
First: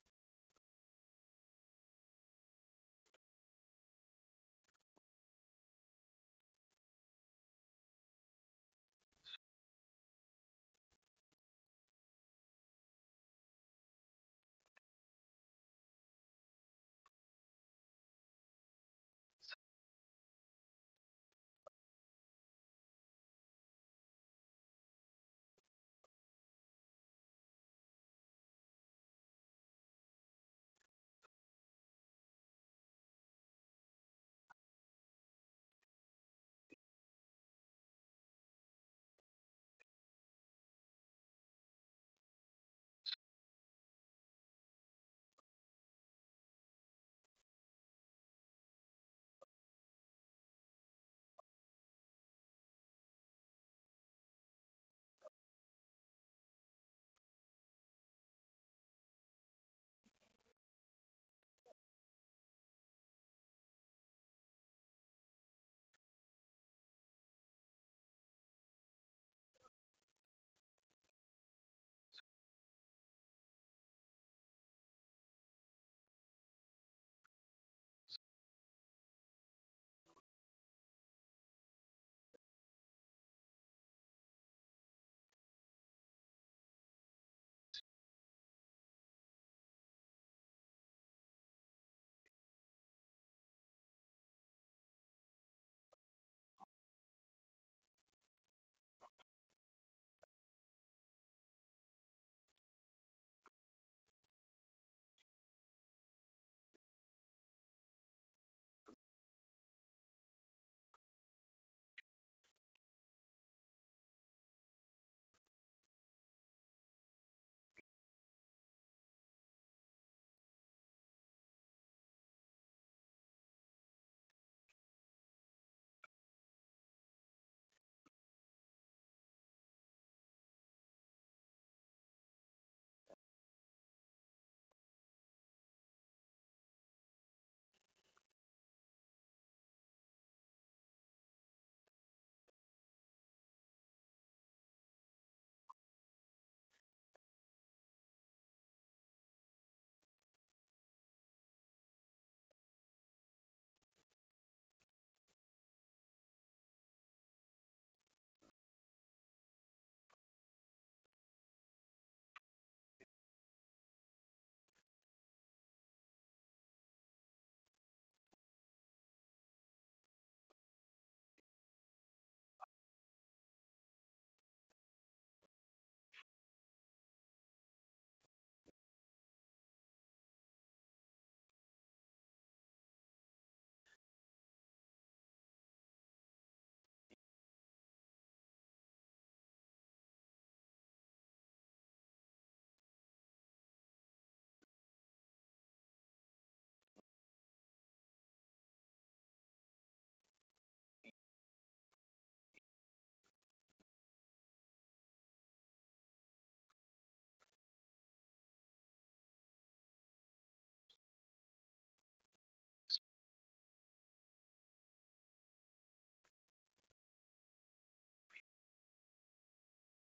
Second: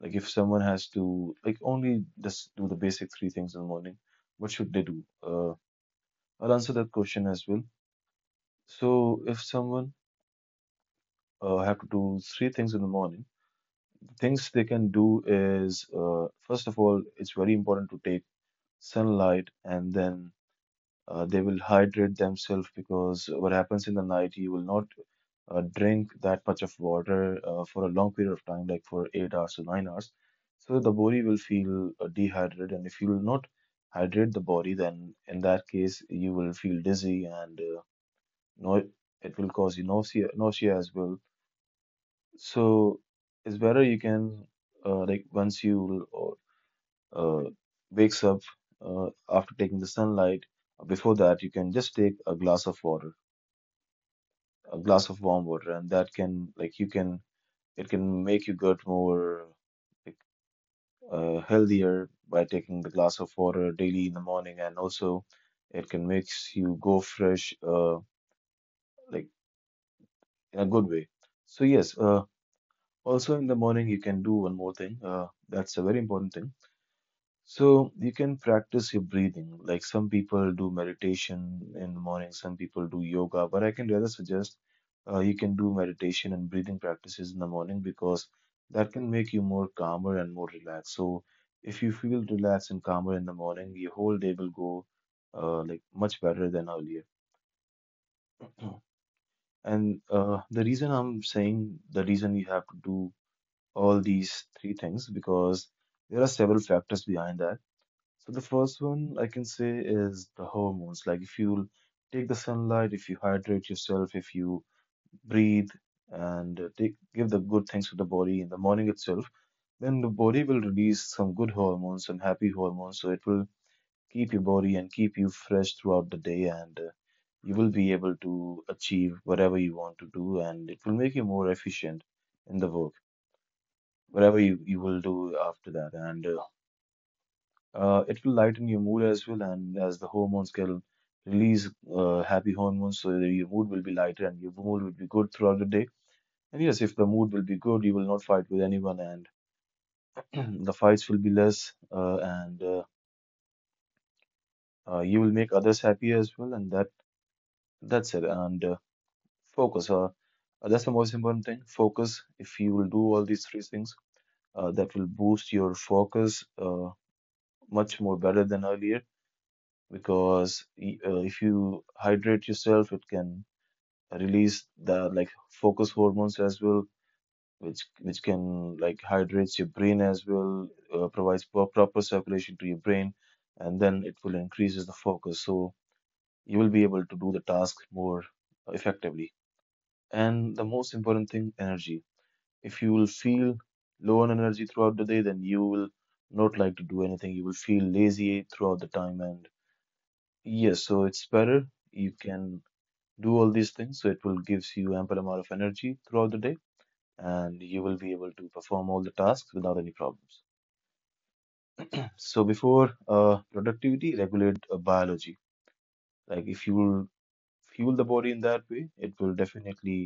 Like if someone has to, like, only just do the basic three things in the morning, what should they do? I'll answer that question as well. So if someone have to do three things in the morning, the things they can do is, first of all, it's very important to take sunlight, and then they will hydrate themselves, because what happens in the night, you will not drink that much of water for a long period of time, like for 8 hours to 9 hours. So the body will feel dehydrated, and if you will not hydrate the body, then in that case, you will feel dizzy and no, it will cause you nausea, nausea as well. So it's better you can, like, once you will uh, wakes up, after taking the sunlight, before that you can just take a glass of water, a glass of warm water, and that can, like, you can, it can make your gut more, like, healthier by taking the glass of water daily in the morning. And also it can makes you go fresh, like, in a good way. So yes, also in the morning you can do one more thing, that's a very important thing. So you can practice your breathing. Like, some people do meditation in the morning, some people do yoga, but I can rather suggest you can do meditation and breathing practices in the morning, because that can make you more calmer and more relaxed. So if you feel relaxed and calmer in the morning, your whole day will go like much better than earlier. [CLEARS THROAT] And the reason I'm saying, the reason you have to do all these three things, because there are several factors behind that. So the first one I can say is the hormones. Like, if you take the sunlight, if you hydrate yourself, if you breathe and take, give the good things to the body in the morning itself, then the body will release some good hormones, some happy hormones. So it will keep your body and keep you fresh throughout the day, and you will be able to achieve whatever you want to do, and it will make you more efficient in the work, whatever you will do after that. And it will lighten your mood as well, and as the hormones can release happy hormones, so that your mood will be lighter and your mood will be good throughout the day. And yes, if the mood will be good, you will not fight with anyone, and [CLEARS THROAT] the fights will be less, and you will make others happy as well. And that's it. And Focus. That's the most important thing. Focus. If you will do all these three things, that will boost your focus much more better than earlier, because if you hydrate yourself, it can release the, like, focus hormones as well, which can, like, hydrates your brain as well, provides proper circulation to your brain, and then it will increases the focus. So you will be able to do the task more effectively. And the most important thing, energy. If you will feel low on energy throughout the day, then you will not like to do anything. You will feel lazy throughout the time. And yes, so it's better. You can do all these things, so it will gives you ample amount of energy throughout the day, and you will be able to perform all the tasks without any problems. So before productivity, regulate biology. Like, if you fuel the body in that way, it will definitely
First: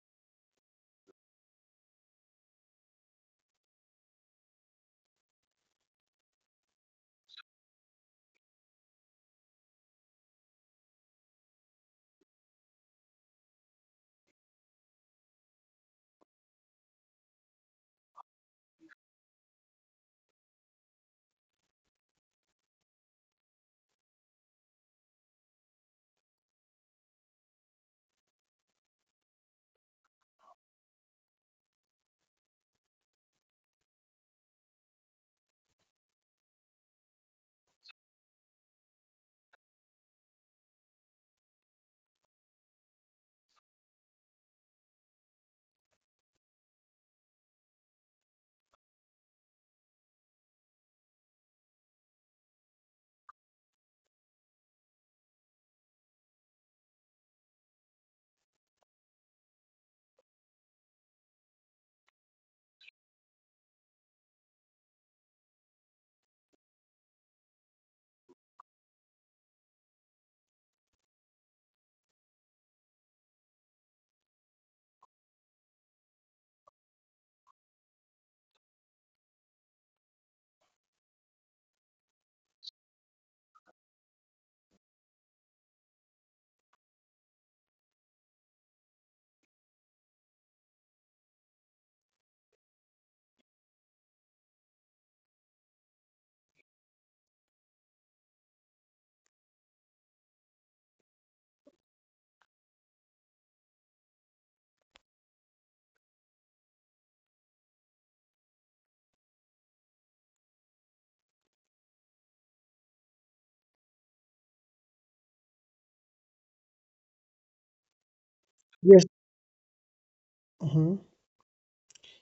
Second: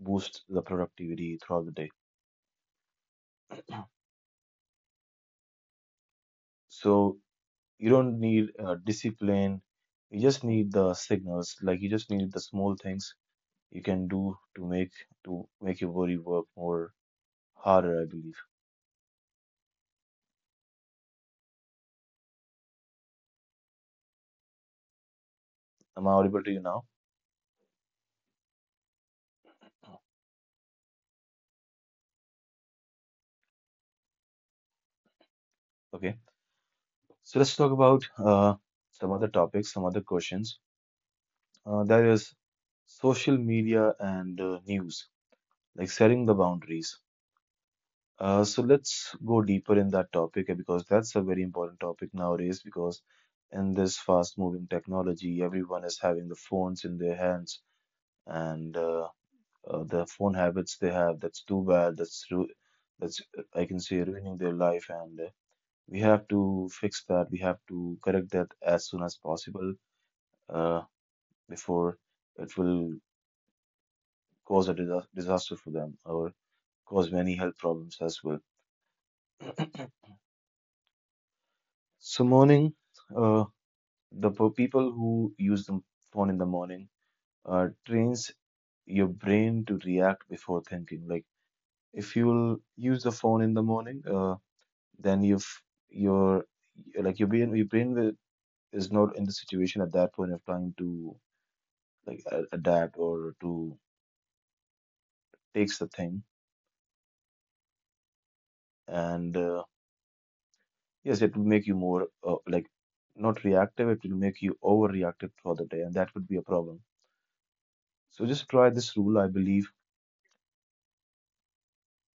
boost the productivity throughout the day. So you don't need discipline, you just need the signals, like you just need the small things you can do to make your body work more harder, I believe. Am I audible to you now? Okay. So let's talk about some other topics, some other questions. That is social media and news, like setting the boundaries. So let's go deeper in that topic, because that's a very important topic nowadays. Because in this fast-moving technology, everyone is having the phones in their hands, and the phone habits they have. That's too bad. That's ru- that's I can say, ruining their life, and we have to fix that. We have to correct that as soon as possible. Uh, Before it will cause a disaster for them, or cause many health problems as well. So morning, uh, people who use the phone in the morning trains your brain to react before thinking. Like, if you'll use the phone in the morning, then you've your, like, your brain will, is not in the situation at that point of time to, like, adapt or to takes the thing. And Yes, it will make you more, like, not reactive, it will make you overreactive for the day, and that could be a problem. So just try this rule, I believe. Mhm.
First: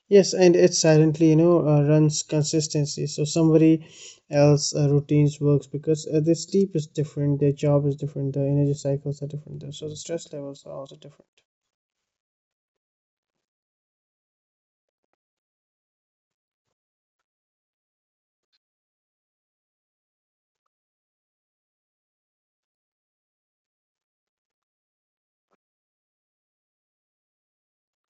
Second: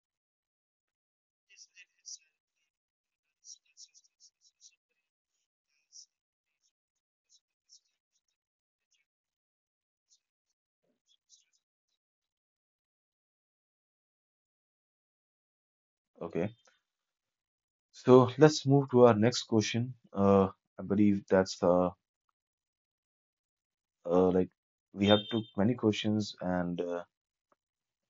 Yes, and it silently, you know, runs consistency. So somebody else routines works because their sleep is different, their job is different, their energy cycles are different, so the stress levels are also different. Okay. So let's move to our next question. I believe that's like we have took many questions, and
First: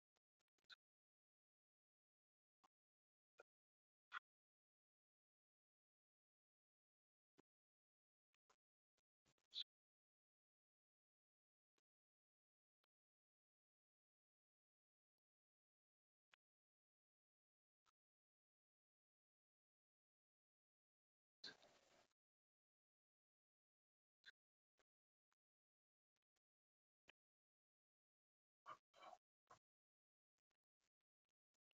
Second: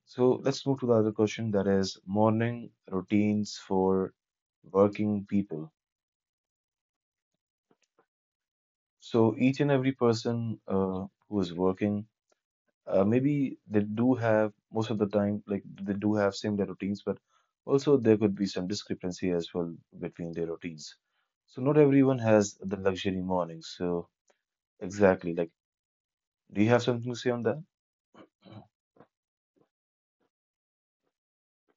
so let's move to the other question, that is morning routines for working people. So each and every person who is working, maybe they do have, most of the time, like, they do have similar routines, but also there could be some discrepancy as well between their routines. So not everyone has the luxury morning. So exactly, like, do you have something to say on that?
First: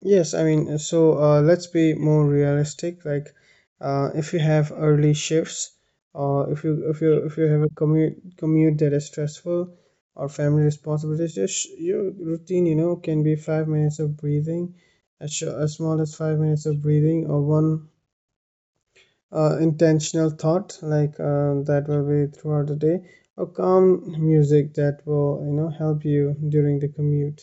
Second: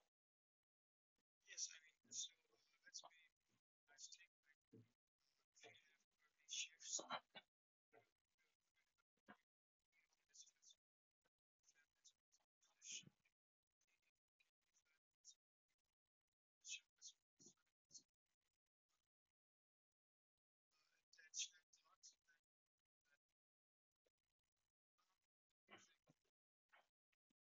Yes, I mean, so let's be more realistic. Like, if you have early shifts, or if you have a commute that is stressful, or family responsibilities, just your routine, you know, can be 5 minutes of breathing, as as small as 5 minutes of breathing, or one intentional thought, like that will be throughout the day, or calm music that will you know help you during the commute.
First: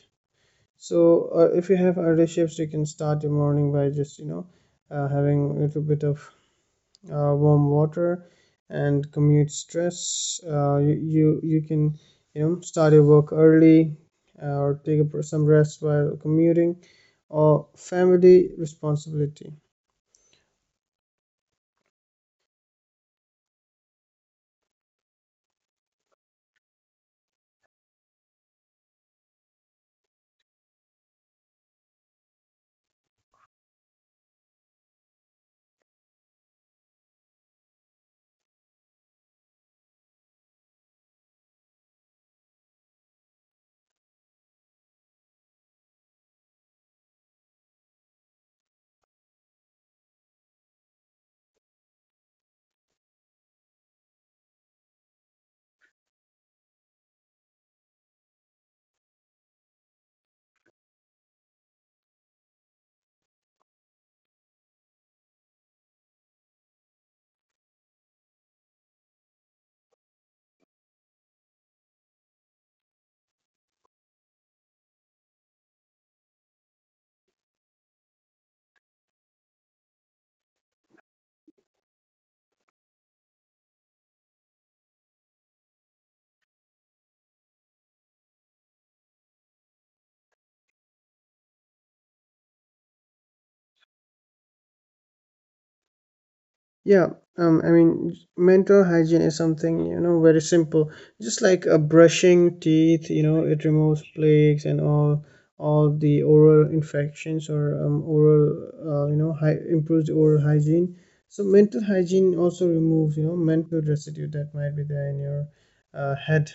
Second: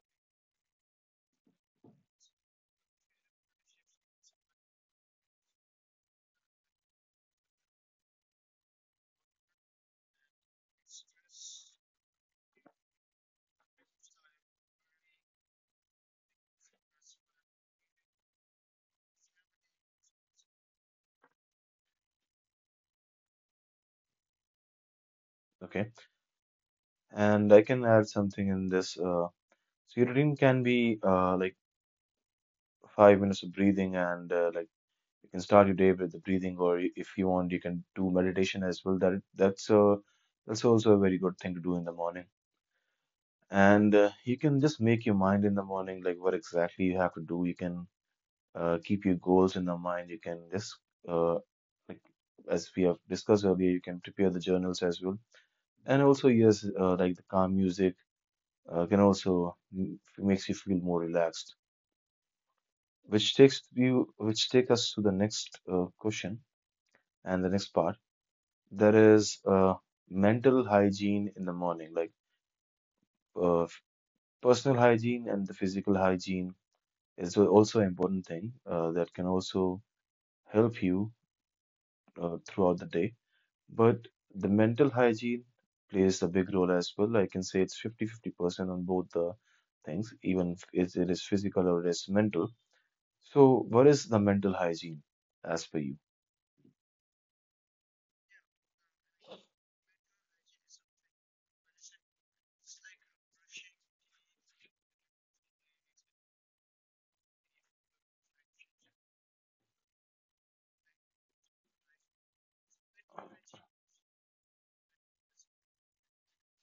So, if you have early shifts, you can start your morning by just, you know, having a little bit of warm water. And commute stress, uh, you can, you know, start your work early or take a, some rest while commuting, or family responsibility. Okay. And I can add something in this. So your routine can be, like, 5 minutes of breathing, and, like, you can start your day with the breathing, or if you want, you can do meditation as well. That's also a very good thing to do in the morning. And you can just make your mind in the morning, like what exactly you have to do. You can keep your goals in the mind. You can just, uh, like as we have discussed earlier, you can prepare the journals as well. And also, yes, like, the calm music can also makes you feel more relaxed, which takes you, which take us to the next question and the next part. There is mental hygiene in the morning, like, uh, personal hygiene and the physical hygiene is also an important thing that can also help you throughout the day. But the mental hygiene plays a big role as well. I can say it's 50-50% on both the things, even if it is physical or it is mental. So what is the mental hygiene as per you? Yeah, I mean, mental hygiene is something, you know, very simple. Just like brushing teeth, you know, it removes plagues and all the oral infections, or oral, you know, hy improves the oral hygiene. So mental hygiene also removes, you know, mental residue that might be there in your head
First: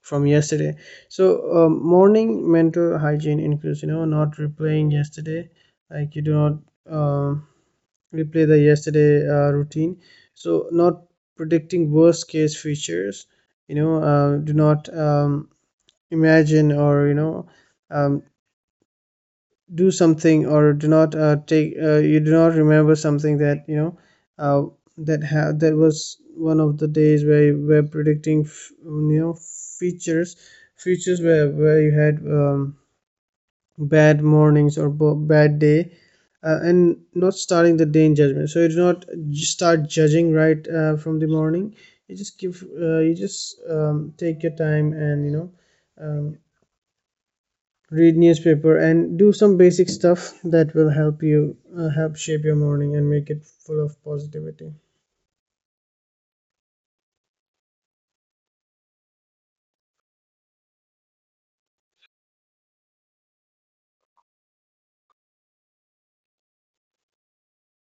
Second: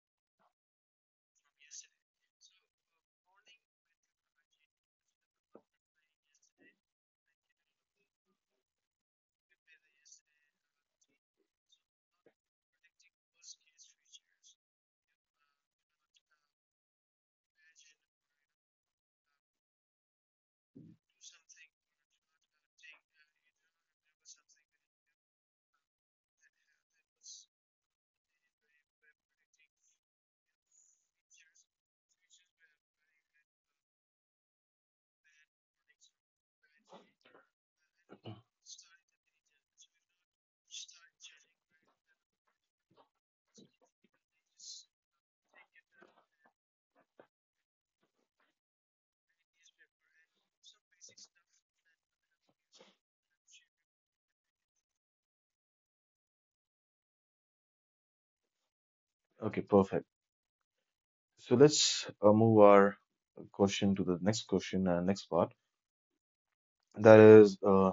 from yesterday. So morning mental hygiene includes, you know, not replaying yesterday, like you do not um replay the yesterday routine. So not predicting worst case features, you know, do not imagine or you know um, do something, or do not take you do not remember something that you know uh, that was one of the days where you were predicting you know features features where you had bad mornings or bad day and not starting the day in judgment. So you do not start judging right from the morning. You just give you just take your time and you know um, read newspaper and do some basic stuff that will help you help shape your morning and make it full of positivity. Okay, perfect. So let's move our question to the next question and next part. That is,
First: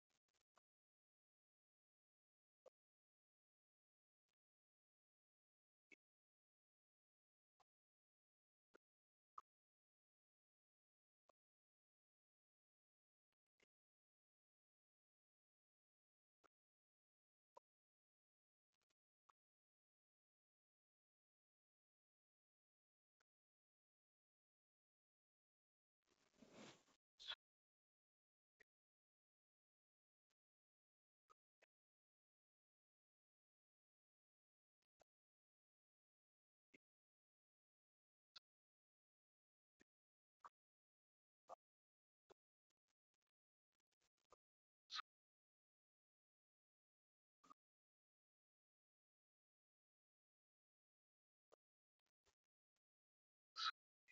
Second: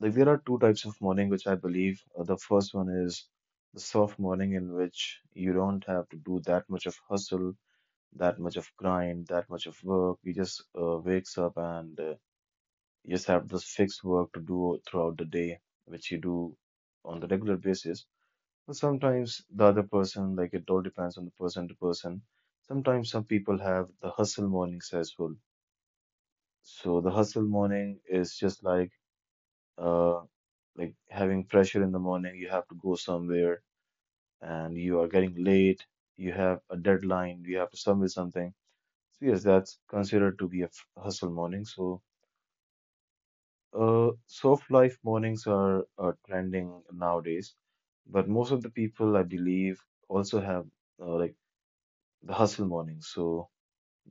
like, there are two types of morning which I believe. The first one is the soft morning, in which you don't have to do that much of hustle, that much of grind, that much of work. You just wakes up and you just have this fixed work to do throughout the day, which you do on the regular basis. But sometimes the other person, like, it all depends on the person to person. Sometimes some people have the hustle mornings as well. So the hustle morning is just like, uh, like, having pressure in the morning, you have to go somewhere and you are getting late, you have a deadline, you have to submit something. So yes, that's considered to be a hustle morning. So soft life mornings are trending nowadays, but most of the people, I believe, also have like the hustle mornings. So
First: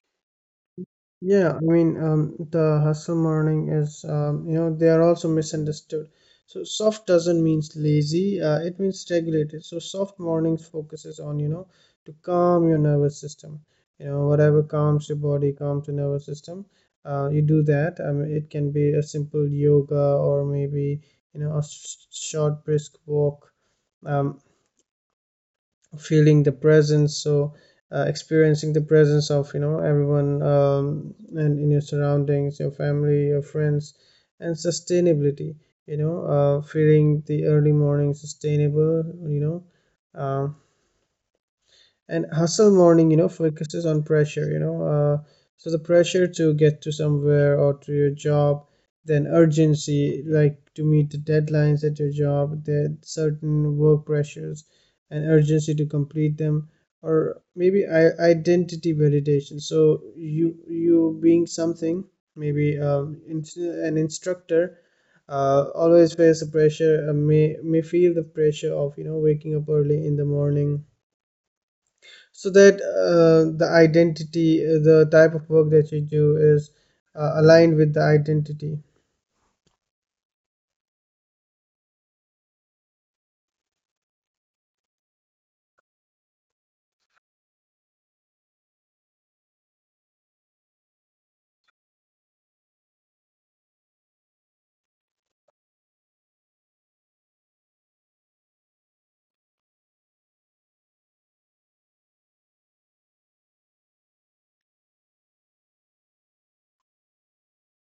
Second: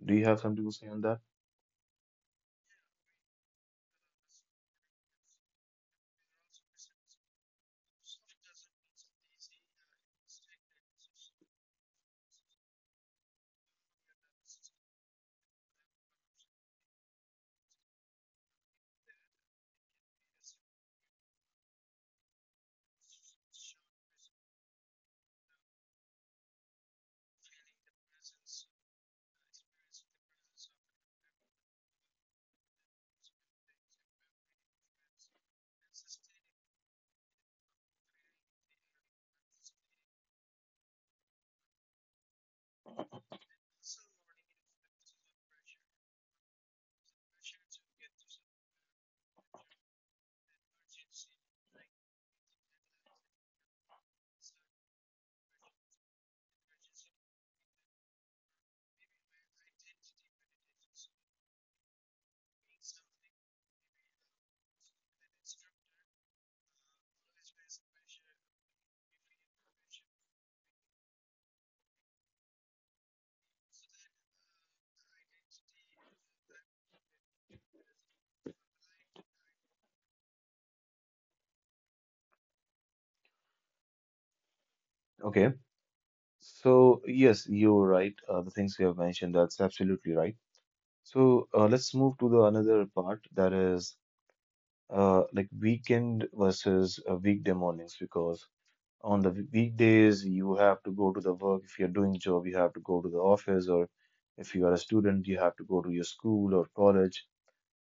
do you have something to say on that? Yeah, I mean, the hustle morning is, you know, they are also misunderstood. So soft doesn't mean lazy, it means regulated. So soft mornings focuses on, you know, to calm your nervous system. You know, whatever calms your body, calms your nervous system. You do that. I mean, it can be a simple yoga or maybe, you know, a short brisk walk. Um, feeling the presence, so experiencing the presence of you know everyone and in your surroundings, your family, your friends, and sustainability, you know feeling the early morning sustainable, you know um, and hustle morning you know focuses on pressure, you know so the pressure to get to somewhere or to your job, then urgency like to meet the deadlines at your job, there certain work pressures and urgency to complete them, or maybe identity validation. So you being something, maybe in, an instructor always face the pressure may feel the pressure of you know waking up early in the morning, so that the identity the type of work that you do is aligned with the identity. Okay. So yes, you're right. The things you have mentioned, that's absolutely right. So let's move to the another part, that is, like, weekend versus weekday mornings, because on the weekdays you have to go to the work. If you're doing job, you have to go to the office, or if you are a student, you have to go to your school or college.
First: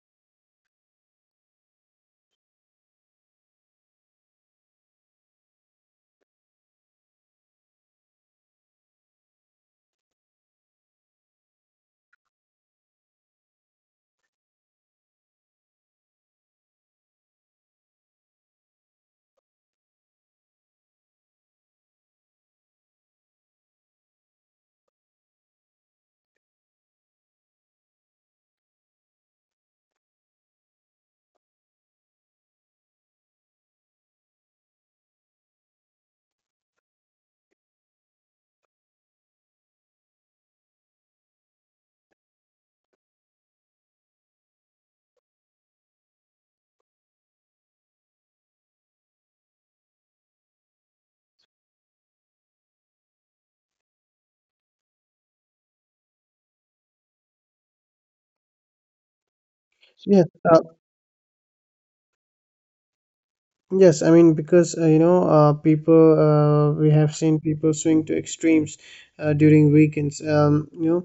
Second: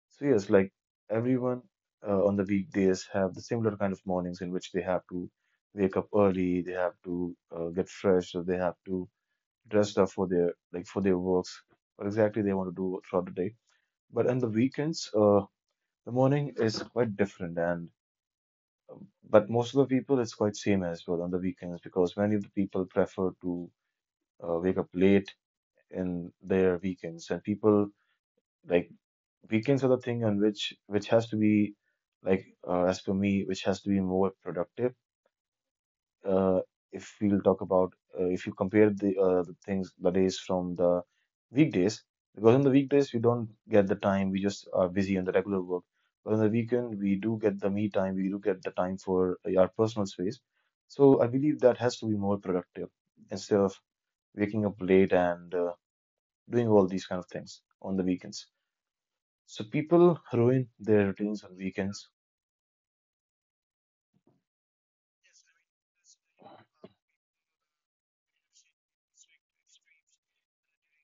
So yes, like, everyone on the weekdays have the similar kind of mornings, in which they have to wake up early, they have to get fresh, or they have to dress up for their, like, for their works, what exactly they want to do throughout the day. But on the weekends, the morning is quite different, and but most of the people it's quite same as well on the weekends because many of the people prefer to wake up late in their weekends, and people like weekends are the thing on which has to be like as for me, which has to be more productive. uh, if we'll talk about, if you compare the things the days from the weekdays, because on the weekdays we don't get the time, we just are busy in the regular work, but on the weekend we do get the me time, we do get the time for our personal space. So I believe that has to be more productive instead of waking up late and doing all these kind of things on the weekends. So people Yes, uh, ruin their routines on weekends. Yes, I mean, because you know people we have seen people swing to extremes during weekends. You know,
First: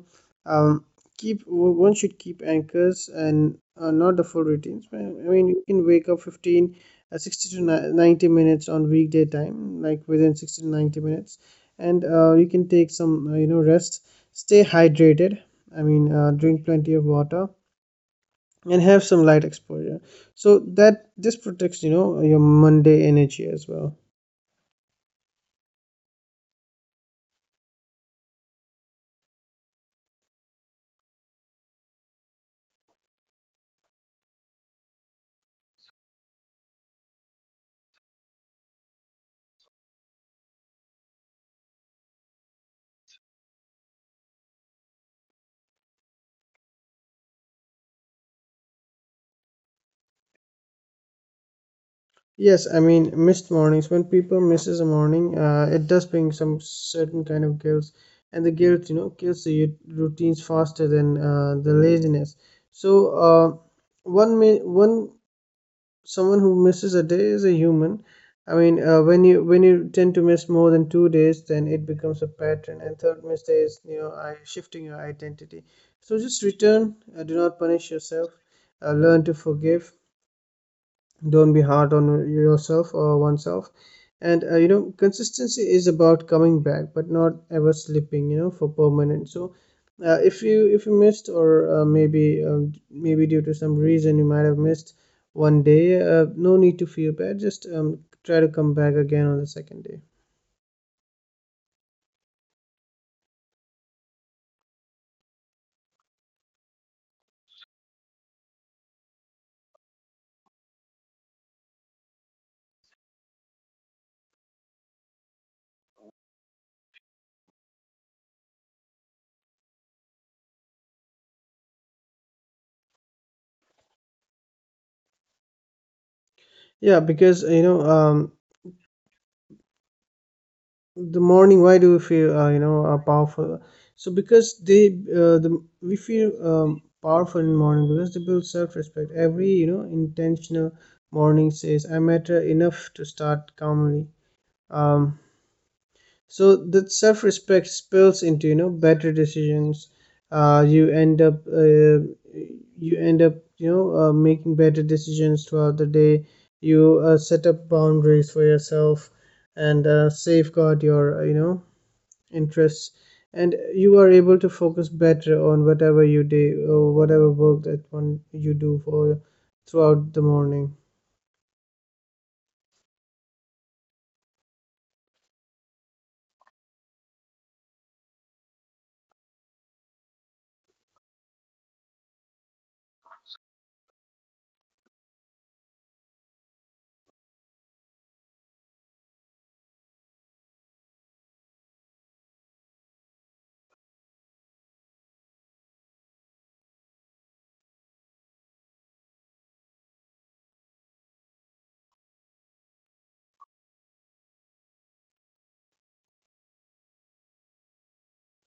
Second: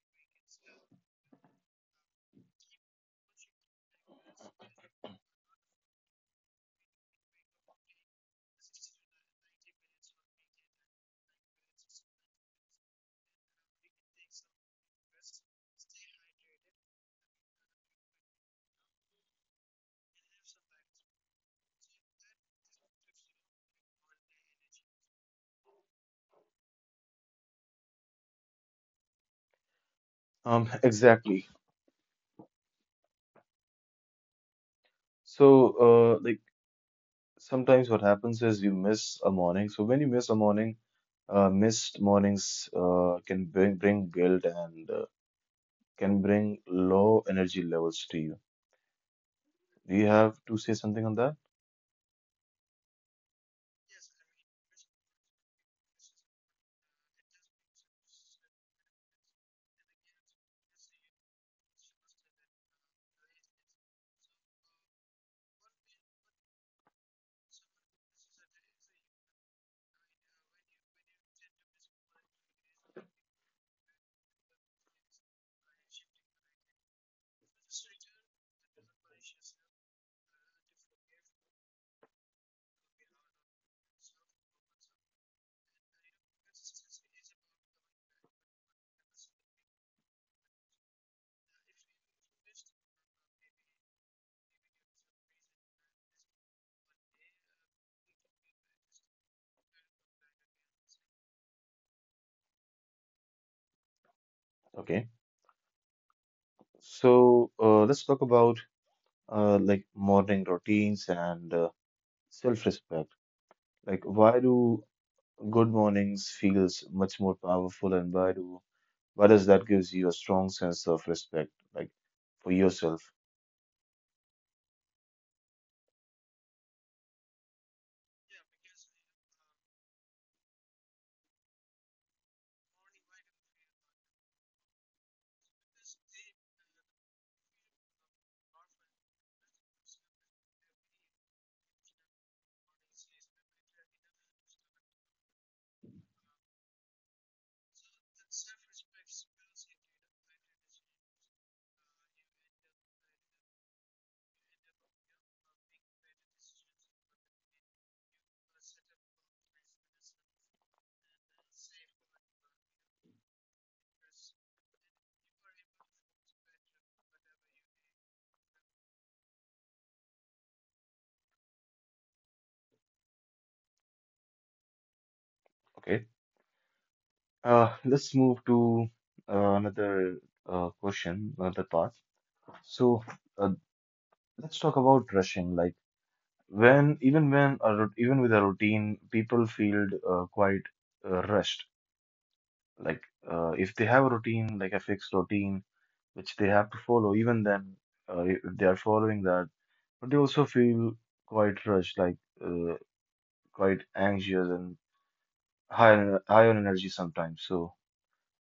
um, keep one should keep anchors and not the full routines. I mean, you can wake up 15, 60 to 90 minutes on weekday time, like within 60 to 90 minutes, and you can take some you know rest, stay hydrated. I mean, drink plenty of water and have some light exposure so that this protects you know your Monday energy as well. [LAUGHS] Exactly. So like sometimes what happens is you miss a morning. So when you miss a morning, missed mornings can bring guilt and can bring low energy levels to you. Do you have to say something on that? Yes, I mean missed mornings, when people misses a morning it does bring some certain kind of guilt, and the guilt you know kills the routines faster than the laziness. So uh, one, someone who misses a day is a human. I mean, when you tend to miss more than 2 days, then it becomes a pattern. And third mistake is you know I, shifting your identity. So just return. Do not punish yourself. Learn to forgive, don't be hard on yourself or oneself. And consistency is about coming back, but not ever slipping for permanent. So if you missed, or maybe maybe due to some reason you might have missed one day. Uh, no need to feel bad, just try to come back again on the second day. Okay. So let's talk about like morning routines and self-respect. Like why do good mornings feels much more powerful and why does that gives you a strong sense of respect, like for yourself? Yeah, because the morning, why do we feel powerful? So because they the we feel powerful in morning, because they build self-respect. Every intentional morning says I matter enough to start calmly. um, so that self-respect spills into better decisions. uh, you end up uh, you end up making better decisions throughout the day. You set up boundaries for yourself, and safeguard your interests, and you are able to focus better on whatever you do, or whatever work that one you do for throughout the morning. Okay. Let's move to another question, another part. So uh, let's talk about rushing. Like when, even when, a, rut- even with a routine, people feel quite rushed. Like if they have a routine, like a fixed routine, which they have to follow, even then, if they are following that, but they also feel quite rushed, like uh, quite anxious and high on energy sometimes. So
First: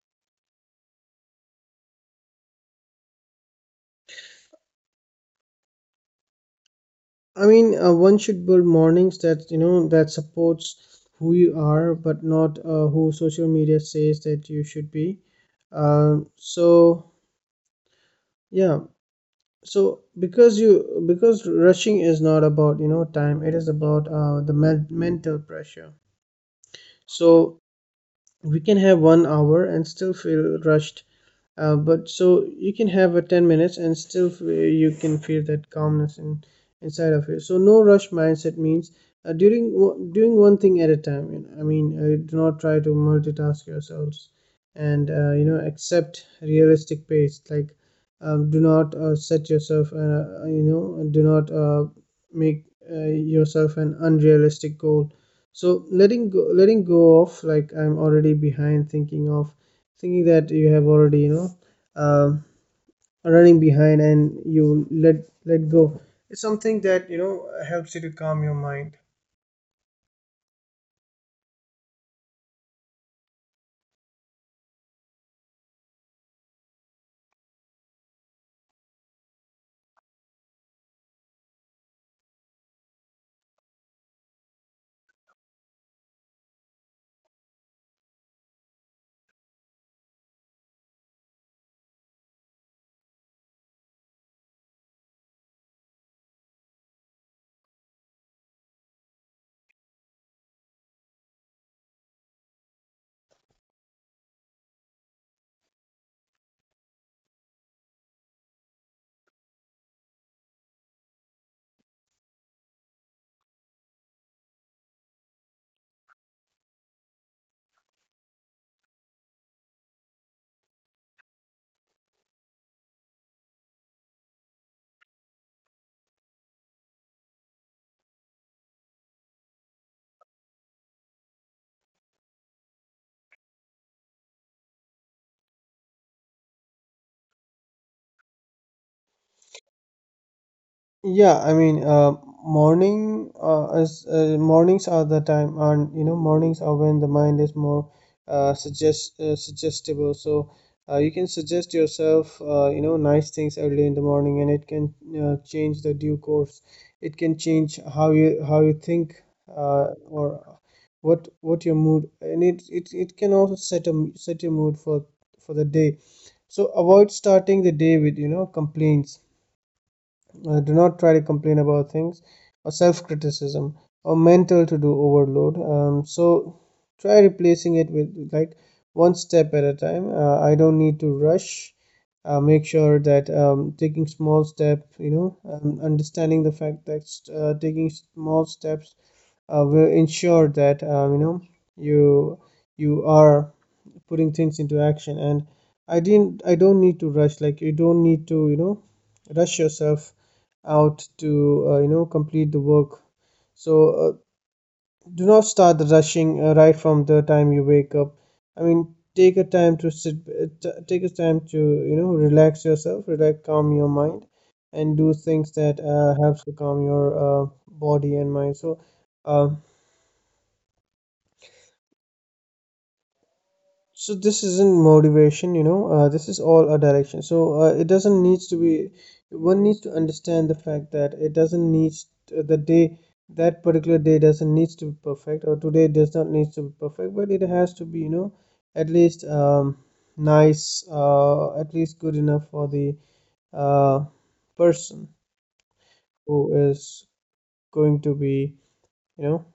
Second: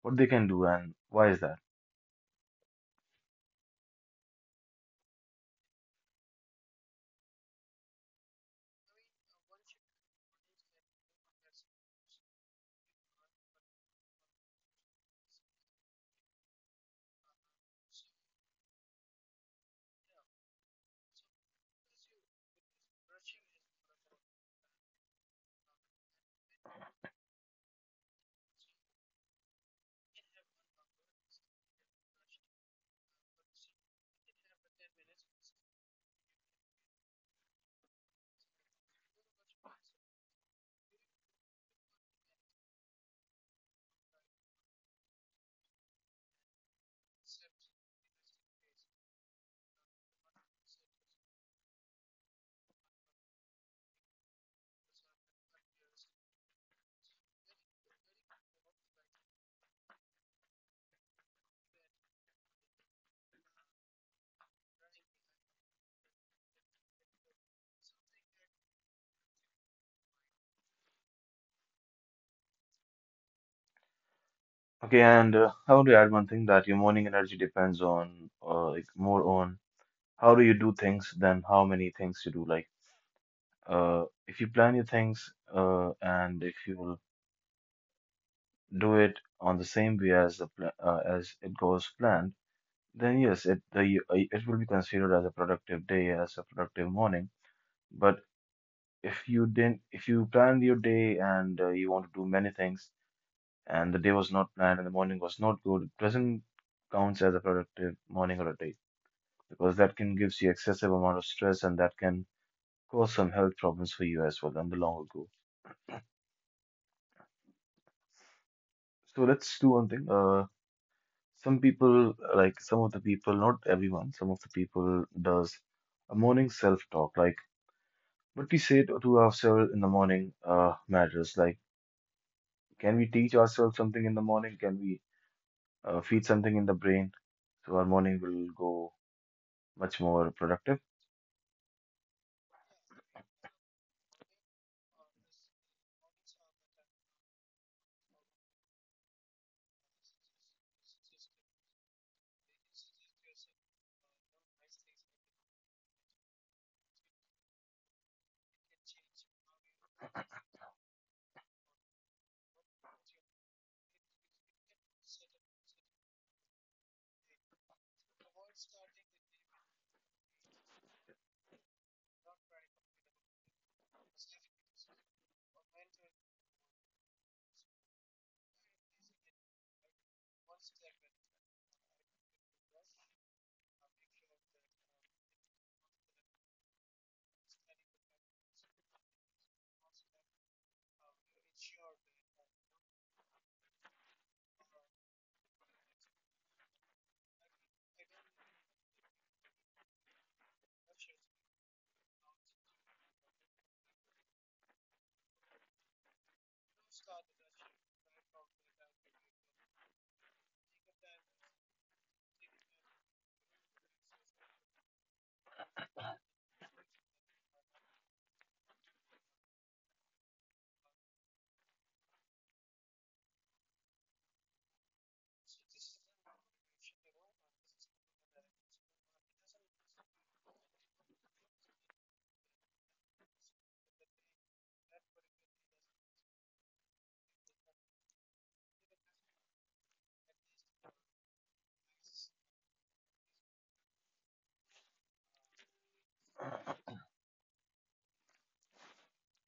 what they can do and why is that? I mean, one should build mornings that that supports who you are, but not who social media says that you should be. um, so yeah so because you because rushing is not about time, it is about mental pressure. So we can have one hour and still feel rushed, but so you can have a 10 minutes and still you can feel that calmness inside of you. So no rush mindset means doing one thing at a time, I mean, do not try to multitask yourselves, and accept realistic pace. Like, do not set yourself do not make uh, yourself an unrealistic goal. So letting go of like I'm already behind, thinking that you have already um, running behind, and you let go. It's something that helps you to calm your mind. Okay, and I want to add one thing, that your morning energy depends on like more on how do you do things than how many things you do. Like if you plan your things and if you do it on the same way as the pla as it goes planned, then yes, it will be considered as a productive day, as a productive morning. But if you didn't, if you planned your day and you want to do many things, and the day was not planned and the morning was not good, it doesn't counts as a productive morning or a day, because that can gives you excessive amount of stress and that can cause some health problems for you as well in the long ago. So let's do one thing. Some people, like some of the people, not everyone, some of the people does a morning self-talk. Like what we say to ourselves in the morning matters. Like can we teach ourselves something in the morning? Can we feed something in the brain so our morning will go much more productive? Yeah, I mean, mornings are the time, and mornings are when the mind is more suggestible. So you can suggest yourself nice things early in the morning, and it can change the due course. It can change how you think or what your mood, and it can also set your mood for the day. So avoid starting the day with complaints. Uh, do not try to complain about things, or self criticism, or mental to do overload. So try replacing it with like one step at a time. I don't need to rush. Make sure that taking small step, understanding the fact that taking small steps will ensure that you you are putting things into action. And I don't need to rush. Like, you don't need to, you know, rush yourself out to complete the work. So do not start the rushing right from the time you wake up. I mean, take a time to sit, take a time to relax yourself, relax calm your mind, and do things that helps to calm your body and mind. Um, so this isn't motivation, this is all a direction. So it doesn't needs to be... One needs to understand the fact that it doesn't needs, the day, that particular day doesn't needs to be perfect, or today does not needs to be perfect, but it has to be at least nice, at least good enough for the uh, person who is going to be you know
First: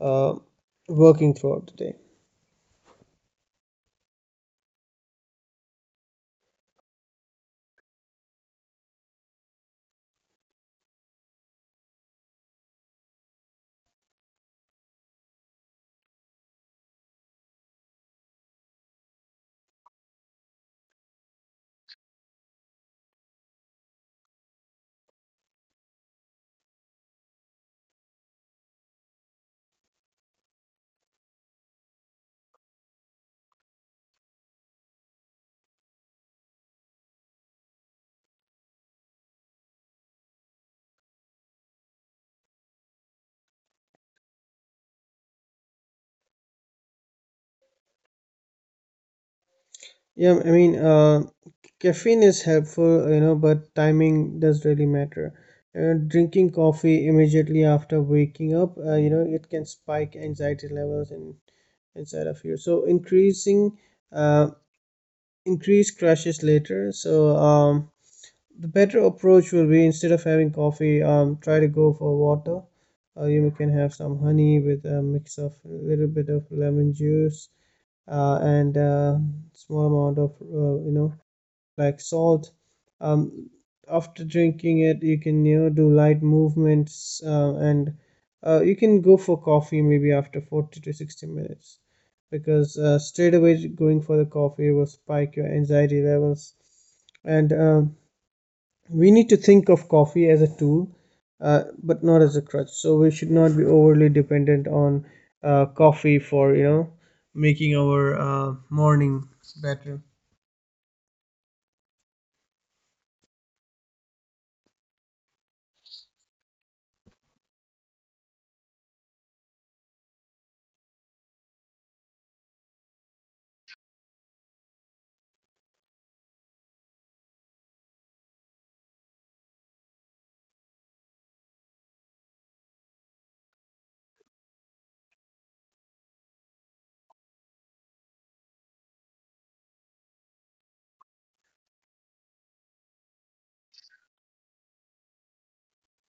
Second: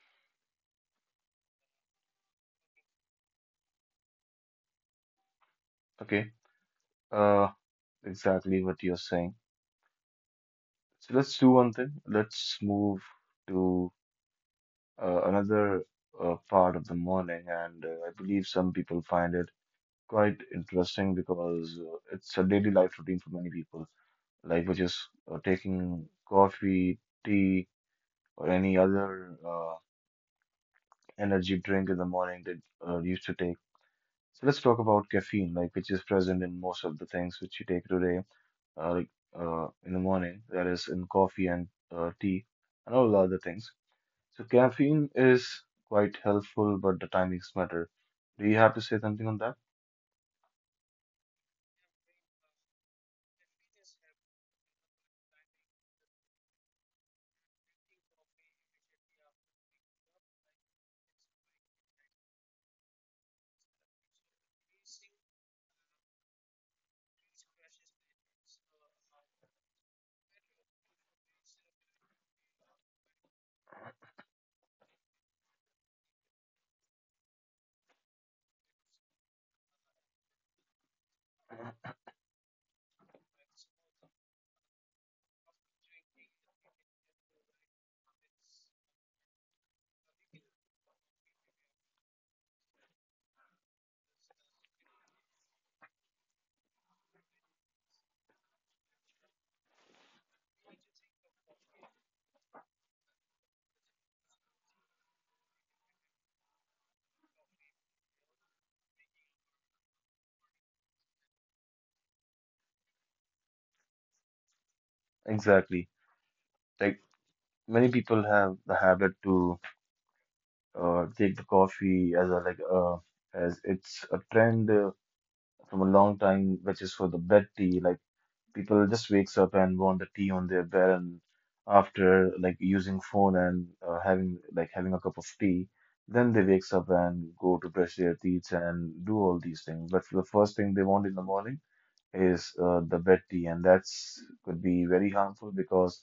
uh, working throughout the day. Okay. Uh, exactly what you're saying. So let's do one thing. Let's move to another part of the morning, and I believe some people find it quite interesting because it's a daily life routine for many people, like which is taking coffee, tea, or any other energy drink in the morning that used to take. So let's talk about caffeine, like which is present in most of the things which you take today, like in the morning, that is in coffee and tea and all the other things. So caffeine is quite helpful, but the timings matter. Do you have to say something on that? Yeah, I mean, caffeine is helpful, but timing does really matter. Drinking coffee immediately after waking up, it can spike anxiety levels in inside of you. So uh, increase crashes later. So the better approach will be, instead of having coffee, try to go for water. You can have some honey with a mix of a little bit of lemon juice, and small amount of like salt. Um, After drinking it, you can do light movements, and you can go for coffee maybe after 40 to 60 minutes, because straight away going for the coffee will spike your anxiety levels. And we need to think of coffee as a tool, but not as a crutch. So we should not be overly dependent on coffee for making our morning better. Exactly. Like many people have the habit to take the coffee as a like as it's a trend from a long time, which is for the bed tea. Like people just wakes up and want the tea on their bed, and after like using phone and having a cup of tea, then they wakes up and go to brush their teeth and do all these things. But for the first thing they want in the morning is the wet tea, and that's could be very harmful because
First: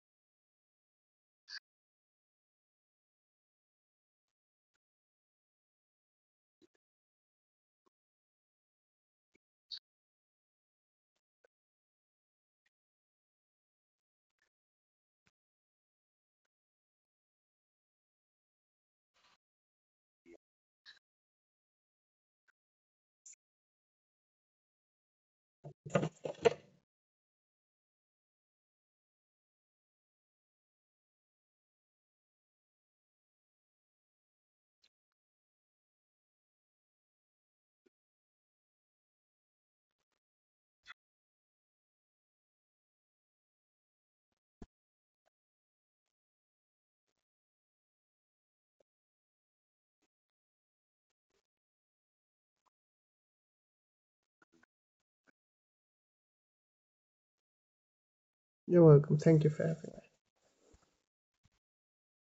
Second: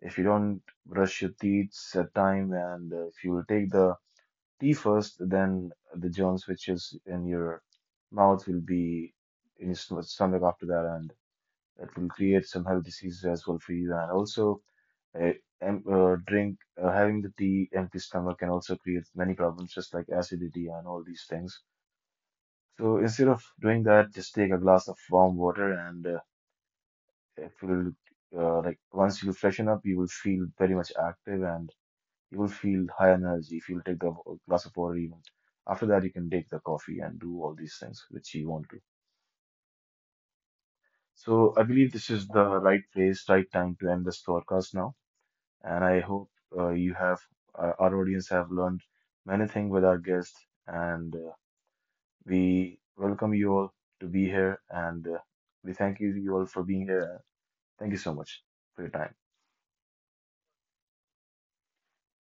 if you don't brush your teeth at time and if you take the tea first, then the germs which is in your mouth will be in your stomach after that, and it will create some health diseases as well for you. And also, uh, em- drink having the tea empty stomach can also create many problems, just like acidity and all these things. So instead of doing that, just take a glass of warm water and it will like once you freshen up, you will feel very much active and you will feel high energy if you'll take the glass of water even. After that, you can take the coffee and do all these things which you want to. So I believe this is the right place, right time to end this podcast now. And I hope you have our audience have learned many things with our guest, and we welcome you all to be here, and we thank you all for being here. Thank you so much for You're your time. welcome. Thank you for having me.